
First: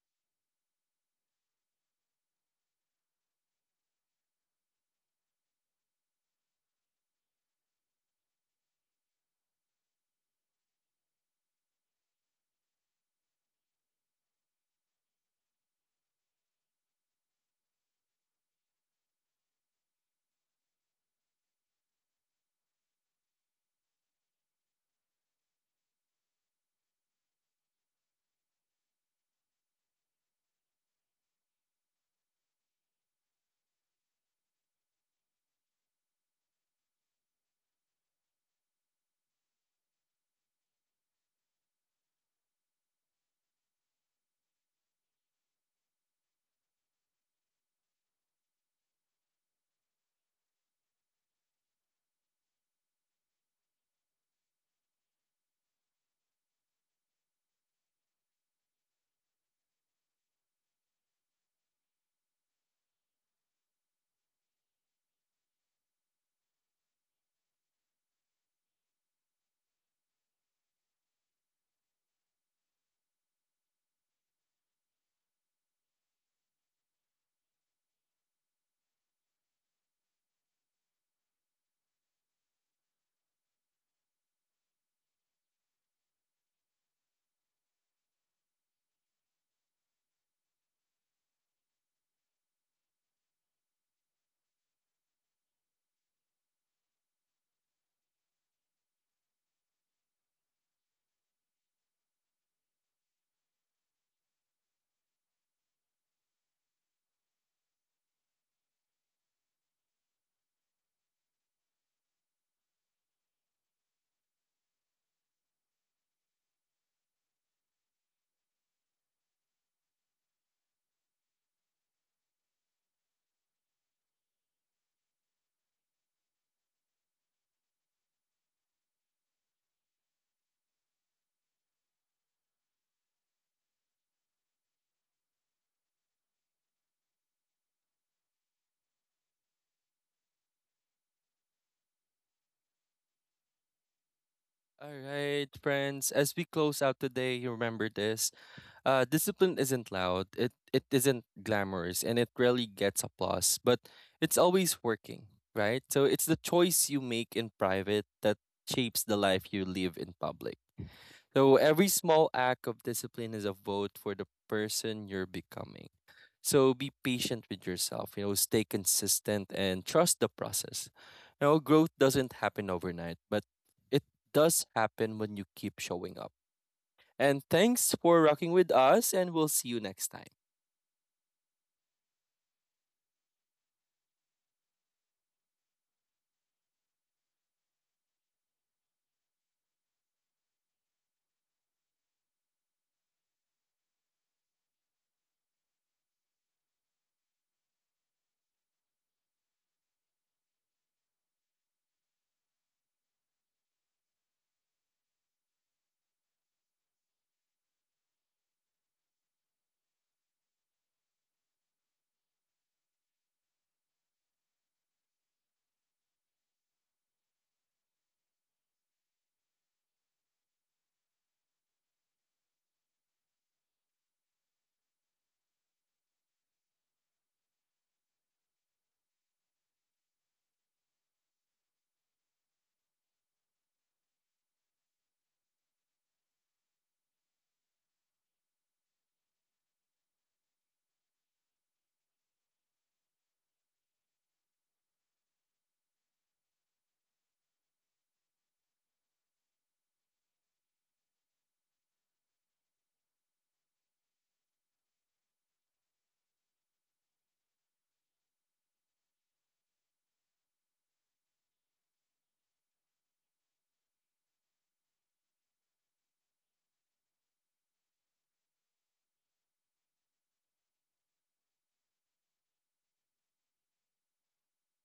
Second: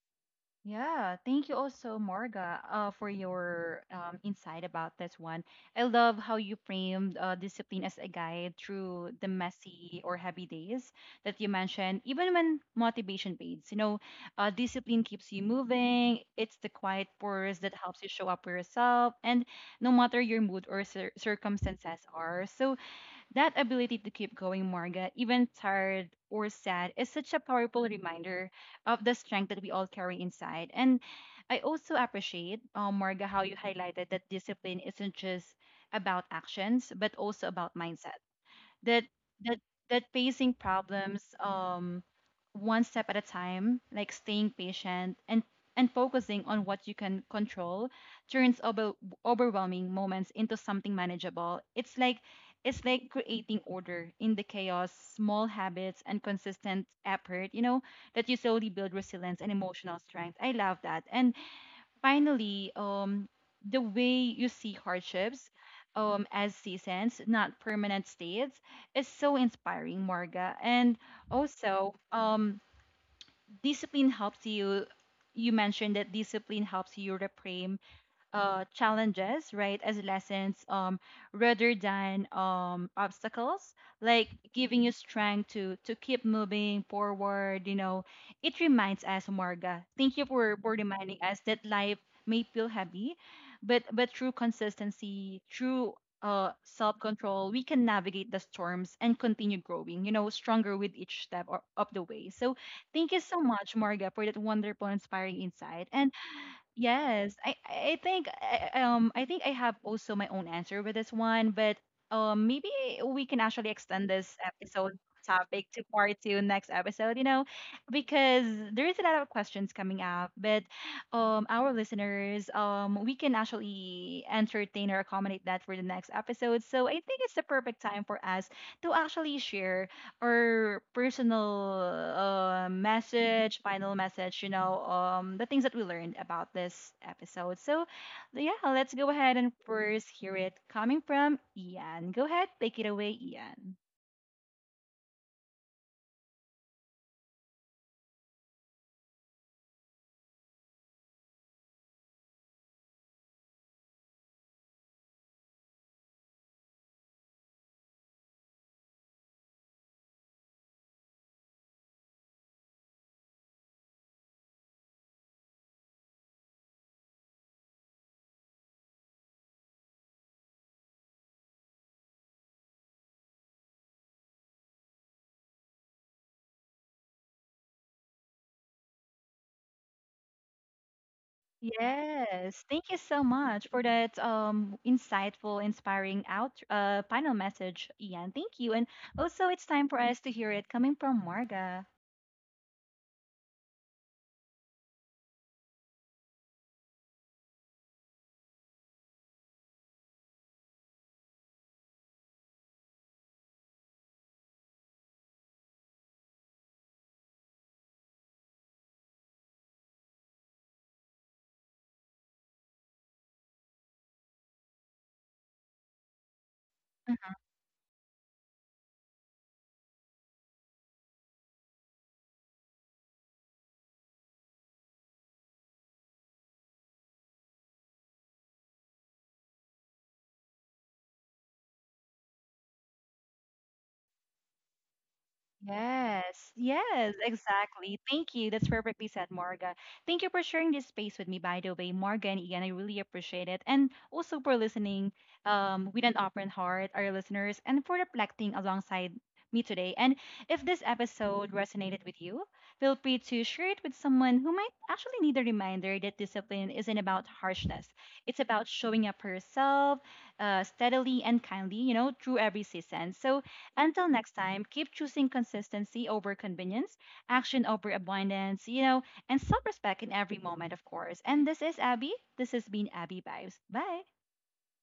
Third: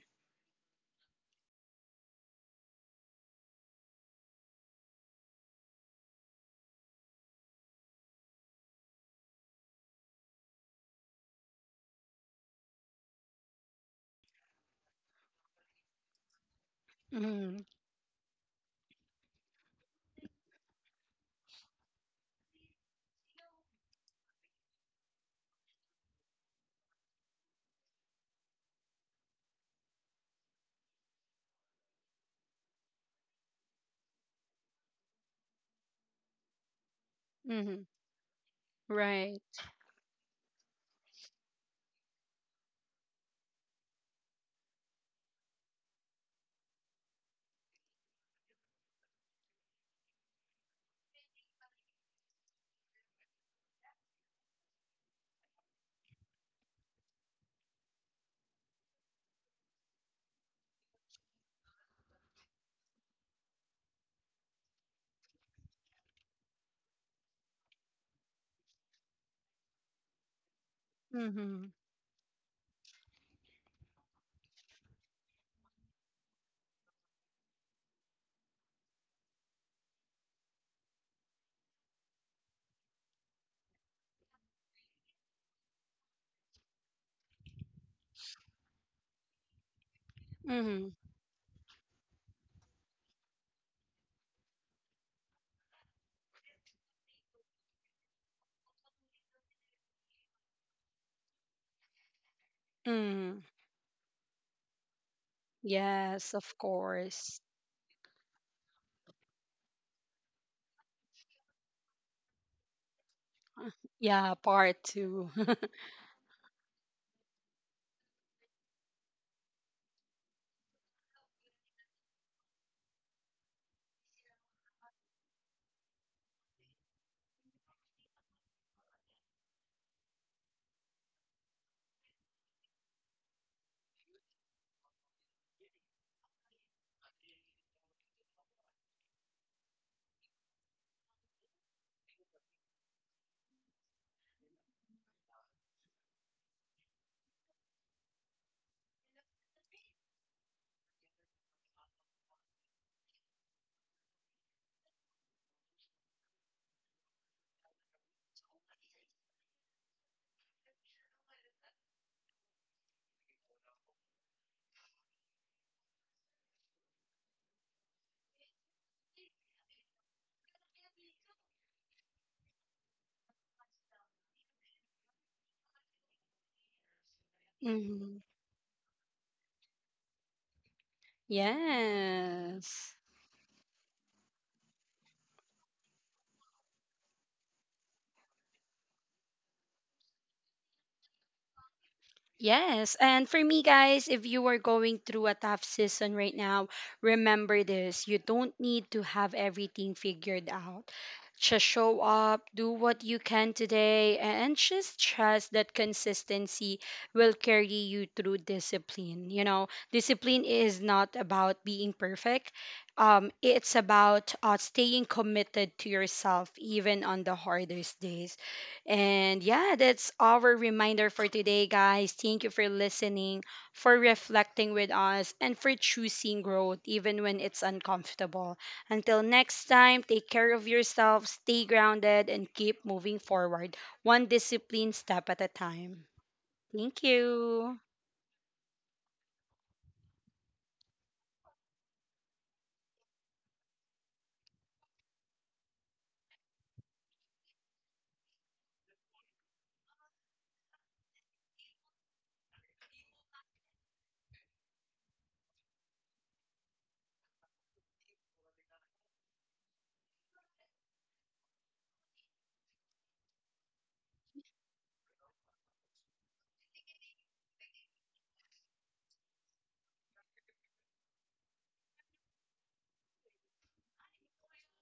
A: Yeah, thank you also, Marga, uh, for your, um, insight about this one. I love how you framed, uh, discipline as a guide through the messy or heavy days that you mentioned. Even when motivation fades, you know, uh, discipline keeps you moving. It's the quiet
B: Mm-hmm.
A: purpose that helps you show up for yourself, and no matter your mood or cir circumstances are. So that ability to keep going, Marga, even tired or sad, is such a powerful reminder of the strength that we all carry inside. And I also appreciate, uh, Marga, how you highlighted that discipline isn't just about actions, but also about
B: Mm-hmm.
A: mindset, that
B: Right.
A: that that facing problems, um one step at a time, like staying patient and and focusing on what you can control turns over, overwhelming moments into something manageable. It's like it's like creating order in the chaos, small habits and consistent effort, you know, that you slowly build resilience and emotional strength. I love that. And finally, um, the way you see hardships, um, as seasons, not permanent states, is so inspiring, Morga. And
B: Mm-hmm.
A: also, um, discipline helps you. You mentioned that discipline helps you reframe, uh, challenges, right, as lessons, um, rather than, um, obstacles, like giving you strength to to keep moving forward. You know, it reminds us, Marga. Thank you for for
B: Mm-hmm.
A: reminding us that life may feel heavy, but but through consistency, through, uh, self control, we can navigate the storms and continue growing, you know, stronger with each step o- of the way. So thank you
B: Mm-hmm.
A: so much, Marga, for that wonderful, inspiring insight and.
B: Yes, of
A: Yes,
B: course.
A: I I think I- um I think I have also my own answer with this one, but um maybe we can actually
B: [laughs]
A: extend
B: Yeah,
A: this
B: part
A: episode
B: two. [laughs]
A: topic to part two next episode, you know, because there is a lot of questions coming up, but um our listeners, um we can actually entertain or accommodate that for the next episode. So I think it's the perfect time for us to actually share or personal, uh, message, final message, you know, um, the things that we learned about this episode. So, yeah, let's go ahead and first hear it coming from Ian. Go ahead, take it away, Ian.
C: All right, friends, as we close out today, you remember this. Uh, discipline isn't loud, it, it isn't glamorous, and it rarely gets applause, but it's always working, right? So it's the choice you make in private that shapes the life you live in public. So every small act of discipline is a vote for the person you're becoming. So be patient with yourself, you know, stay consistent and trust the process. You know, growth doesn't happen overnight, but it does happen when you keep showing up. And thanks for
B: Mm-hmm.
C: rocking with us, and we'll see you next time.
A: Yes, thank you
B: Yes.
A: so much for that um insightful, inspiring out uh final message, Ian. Thank you, and also it's time for us to hear it coming from Marga.
B: Yes. And for me, guys, if you are going through a tough season right now, remember this, you don't need to have everything figured out. Just show up, do what you can today, and just trust that consistency will carry you through discipline. You know, discipline is not about being perfect, um, it's about uh, staying committed to yourself, even on the hardest days. And yeah, that's our reminder for today, guys. Thank you for listening, for reflecting with us, and for choosing growth even when it's uncomfortable. Until next time, take care of yourself, stay grounded, and keep moving forward, one discipline step at a time.
A: Yes,
B: Thank
A: yes,
B: you.
A: exactly. Thank you. That's perfectly said, Marga. Thank you for sharing this space with me, by the way, Marga and Ian. I really appreciate it. And also for listening, um, with an open heart, our listeners, and for reflecting alongside me today. And if this episode resonated with you, feel free to share it with someone who might actually need a reminder that discipline isn't about harshness. It's about showing up for yourself, uh, steadily and kindly, you know, through every season. So, until next time, keep choosing consistency over convenience, action over abundance, you know, and self respect in every moment, of course. And this is Abby. This has been Abby Vibes. Bye.